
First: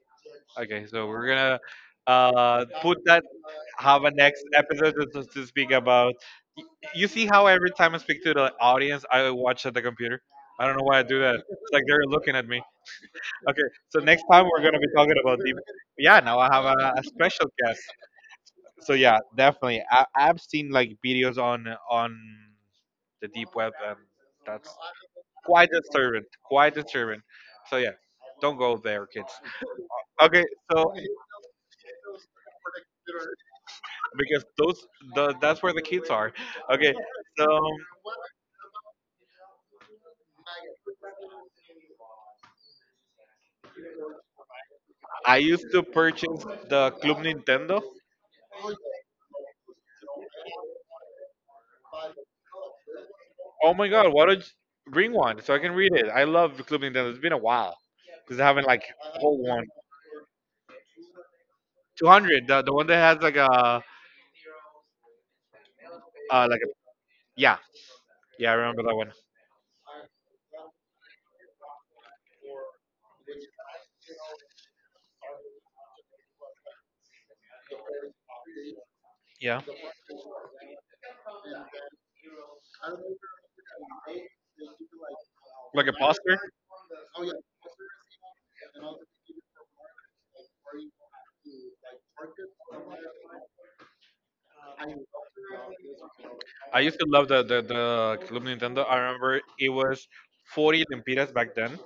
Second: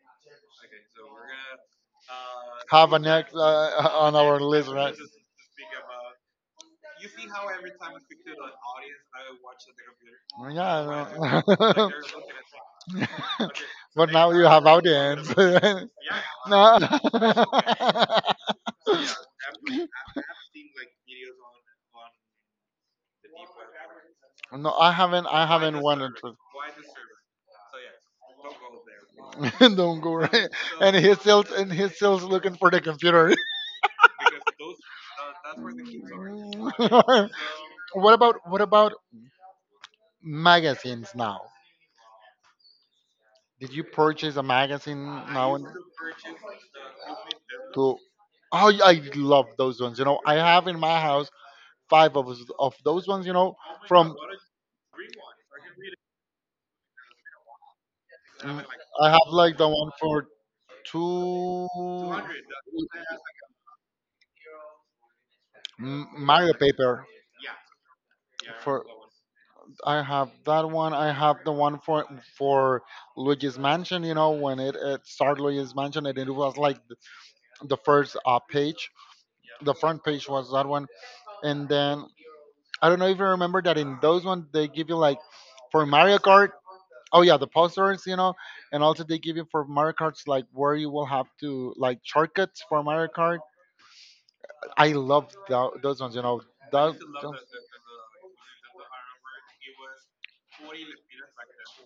Okay, so we're gonna.
have
Put
an
that.
ex
Have a
on our
next
list,
episode
right?
to speak about. Y- You see how every time I speak to the audience, I watch at the computer.
Yeah,
I don't know why I do that.
I
It's like
know.
they're looking at me. Okay, so
But
next
now you
time we're
have
going to be talking
audience.
about deep.
No,
Yeah, now I have a special guest. So yeah, definitely. I've seen like videos on the deep web, and that's
no, I haven't. I
quite
haven't won it.
disturbing. Quite disturbing. So yeah, don't go there, kids.
Don't go.
Okay,
Right?
so
And he's still, and he's still looking for the computer.
because that's where the kids are. Okay, so
What about, what about magazines now? Did you purchase a magazine
I
now? And
used to purchase the Club Nintendo.
to oh, I love those ones. You know, I have in my house five of those ones. You know,
Oh my god,
from,
why don't you bring one so I can read it? I love Club Nintendo. It's been a while because I
mm,
haven't like
I have
hold
like
one.
the one for two,
200, the one that has like a, uh,
Mario
like a
paper
yeah, yeah, I remember
for.
that one.
I have that one. I have the one for Luigi's Mansion. You know, when it started Luigi's Mansion, and it was like the first, page.
Yeah.
The front page was that one, and then I don't know if you remember that in those ones they give you like for
Like a
Mario
poster.
Kart. Oh yeah, the posters, you know, and also they give you for Mario Karts like where you will have to like shortcuts for Mario Kart. I love those ones, you know.
I
That,
used to love the Club Nintendo. I remember it was 40 lempiras back then,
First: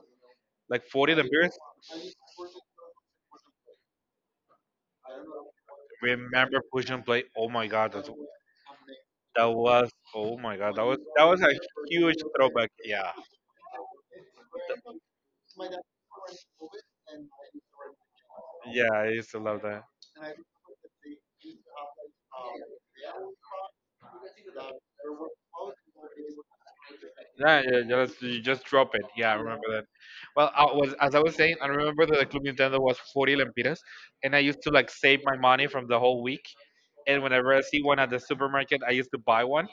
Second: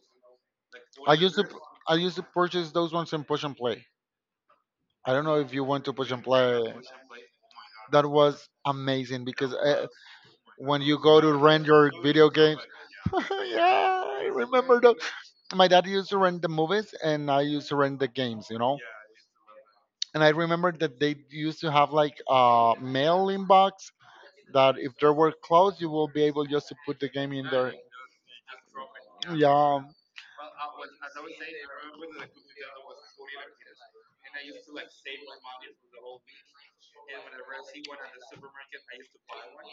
like 40
I used to,
lempiras.
I used to purchase those ones in Push and Play. I don't know if you went to Push and
Remember
Play.
push and play? Oh my god,
That was amazing
that
because,
was, oh my god,
when
that was
you go
that
to
was a
rent your
huge
video games,
throwback. Yeah,
yeah, I remember those. My dad used to rent the movies and I used to rent the games, you know?
yeah, I used to love that.
And I remember that they used to have like a mailing box that if there were closed, you will be able just to put the game in
Yeah,
there.
yeah, yeah, you just drop it. Yeah, I remember
Yeah,
that. Well, I was as I was saying, I remember that the Club Nintendo was 40 lempiras, and I used to like save my money from the whole week. And whenever I see one at the supermarket, I used to buy one,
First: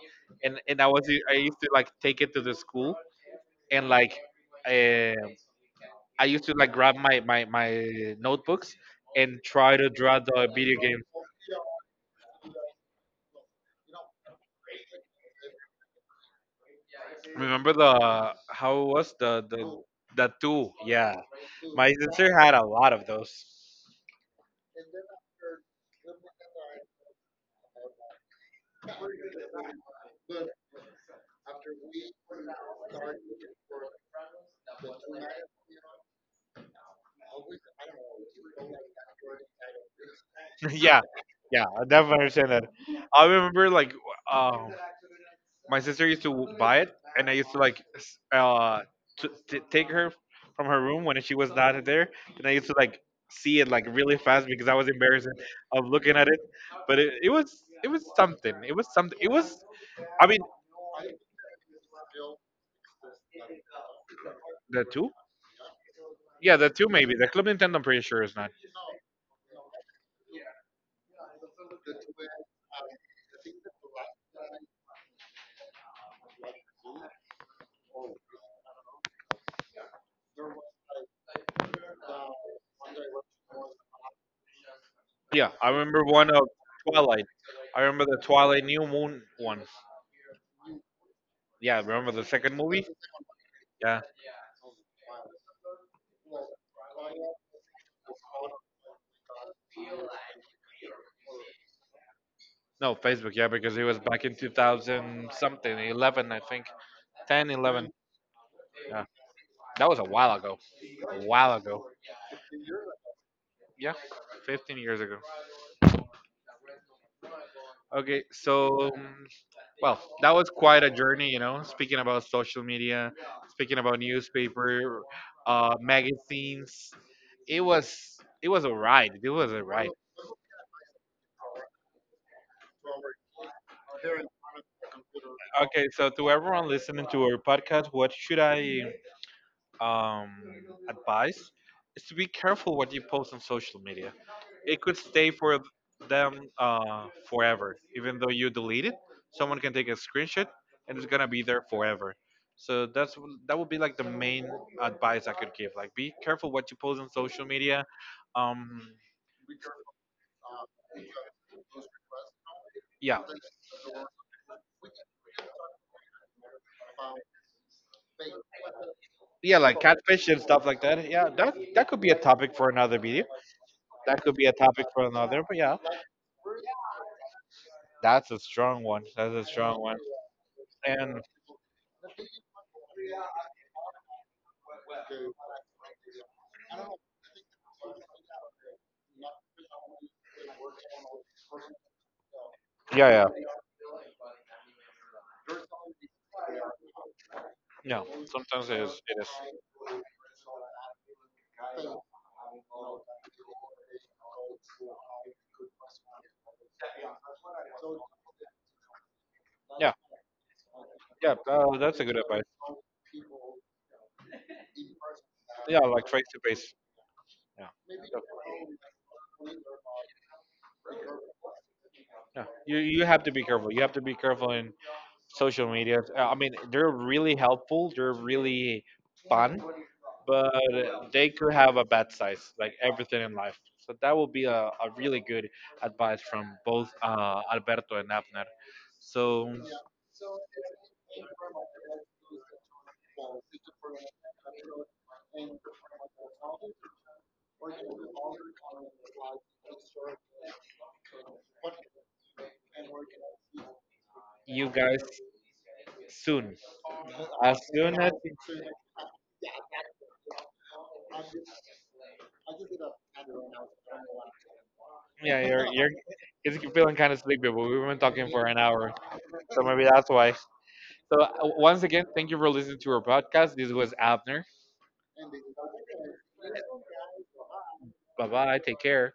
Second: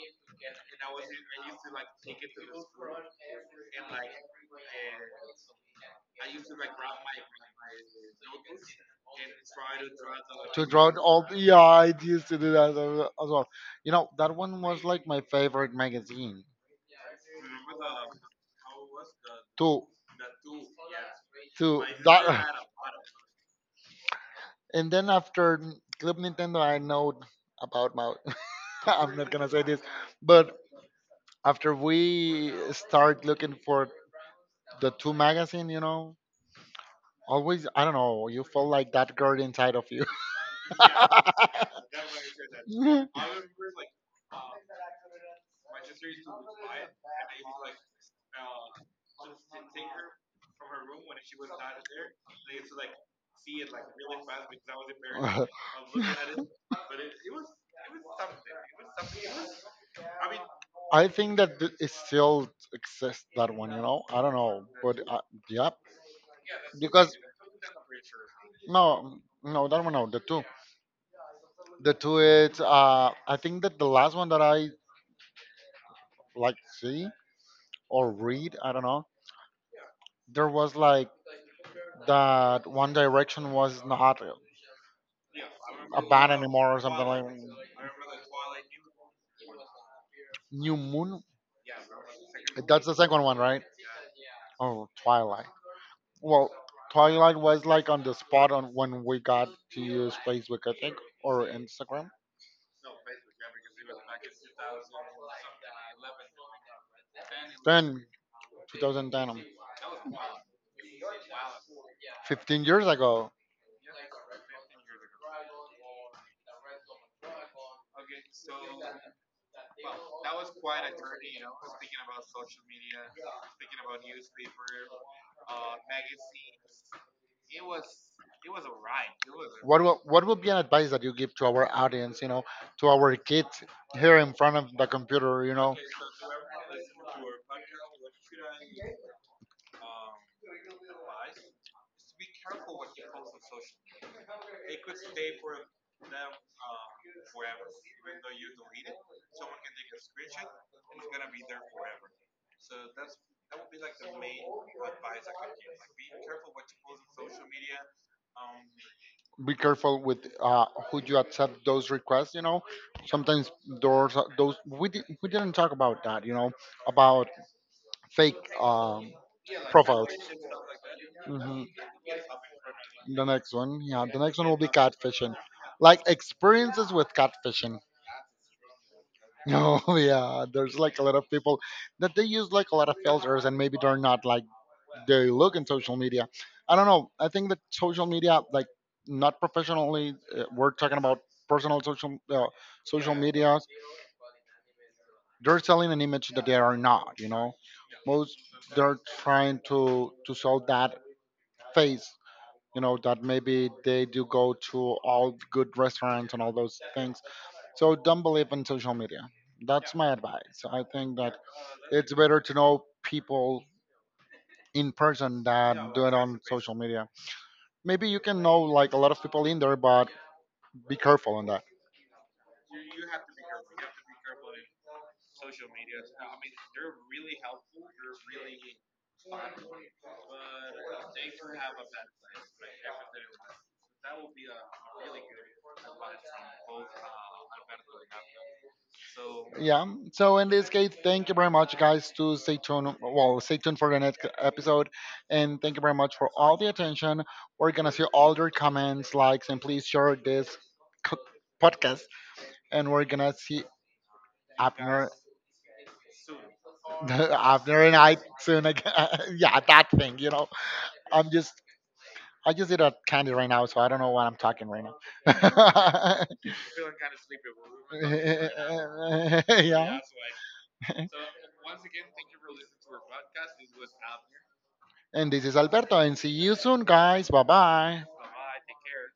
and I used to like take it to the school and like uh, I used to like grab my notebooks and try to draw the
to
video
draw it
game.
all. Yeah, I used to do that as well. You know, that one was like my favorite magazine.
Remember the how it was the the
To
the two? Yeah,
to
my sister
that,
had a lot of those.
and then after Club Nintendo, I know about my. I'm not gonna say this, but after we start looking for the two magazine, you know, always, I don't know. You feel like that girl inside of you.
Yeah, yeah, I definitely understand that. I remember like um, my sister used to buy it, and I used to like s- to, t take her from her room when she was not there, and I used to like see it like really fast because I was embarrassed of looking at it. But it was something. It was something. It was. I mean,
I think that it still exists that one, you know. I don't know,
the
but,
two.
yeah,
Yeah, the two maybe.
because
The Club Nintendo, I'm pretty sure is not.
no, no, that one, no, the two is. I think that the last one that I like see or read, I don't know. There was like that One Direction was not a
Yeah, I remember one
band
of
anymore or something like
Twilight. I remember the Twilight New Moon one.
New Moon.
Yeah, remember the second
That's
movie?
the second one, right?
Yeah.
Oh, Twilight. Well, Twilight was like on the spot on when we got to use Facebook, I think, or Instagram.
No, Facebook, yeah, because it was back in 2000 something, 11, I think. 10, 11.
Then
Yeah.
2010,
That was a while ago. A while ago.
15 years ago.
Yeah, 15 years ago. Okay, so, well, that was quite a journey, you know, speaking about social media, speaking about newspaper, magazines. It was. It was a ride. It was a
What
ride.
will, what would be an advice that you give to our audience, you know, to our kids here in front of the computer, you know?
Okay, so to everyone listening to our podcast, what should I um, advise? Is to be careful what you post on social media. It could stay for them forever. Even though you delete it, someone can take a screenshot and it's gonna be there forever. So that would be like the main advice I could give. Like, be careful what you post on social media. Um,
Be careful with, who you accept those requests. You know,
yeah.
sometimes those, we we didn't talk about that. You know, about fake,
Yeah, like
profiles.
catfish and stuff like that. Yeah, that
Hmm.
that could be a topic for another
The
video.
next one, yeah, the
That could
next
be
one
a
will be
topic for
catfishing,
another. But yeah,
like experiences with catfishing.
that's a strong one. That's a strong
No,
one.
yeah, there's like a lot
And
of people that they use like a lot of filters, and maybe they're not like they look in social media. I don't know. I think that social media, like not professionally, we're talking about personal social, social
yeah,
media, they're selling an image that they are not, you know.
yeah, yeah.
Most,
Sometimes it
they're
is. It
trying
is.
to sell that face, you know, that maybe they do go to all good restaurants and all those things. So don't believe in social media. That's
Yeah,
my advice. I think that
yeah, that's a
it's
good
better
advice.
to know people in person
Yeah,
than do
like
it
face
on
to
social
face.
media.
Yeah,
Maybe you can know like a lot of people in there, but be careful on that.
yeah. You have to be careful. You have to be careful in social media. I mean, they're really helpful. They're really fun, but they could have a bad side, like everything in life. So that will be a really good advice from both Alberto and Abner. So
Yeah. So in this case, thank you very much, guys, to stay tuned. Well, stay tuned for the next episode, and thank you very much for all the attention. We're gonna see all your comments, likes, and please share this co- podcast. And we're gonna see
you guys
Abner,
soon. As
Abner and
soon as
I soon again. Yeah, that thing, you know. I'm just, I just did a candy right now, so I don't know what I'm talking right
Yeah, you're
now.
it's feeling kind of sleepy, but we've been talking for an hour, so maybe
Yeah.
that's why. So once again, thank you for listening to our podcast. This was Abner.
And this is Alberto. And see you soon, guys. Bye bye.
Bye bye. Take care.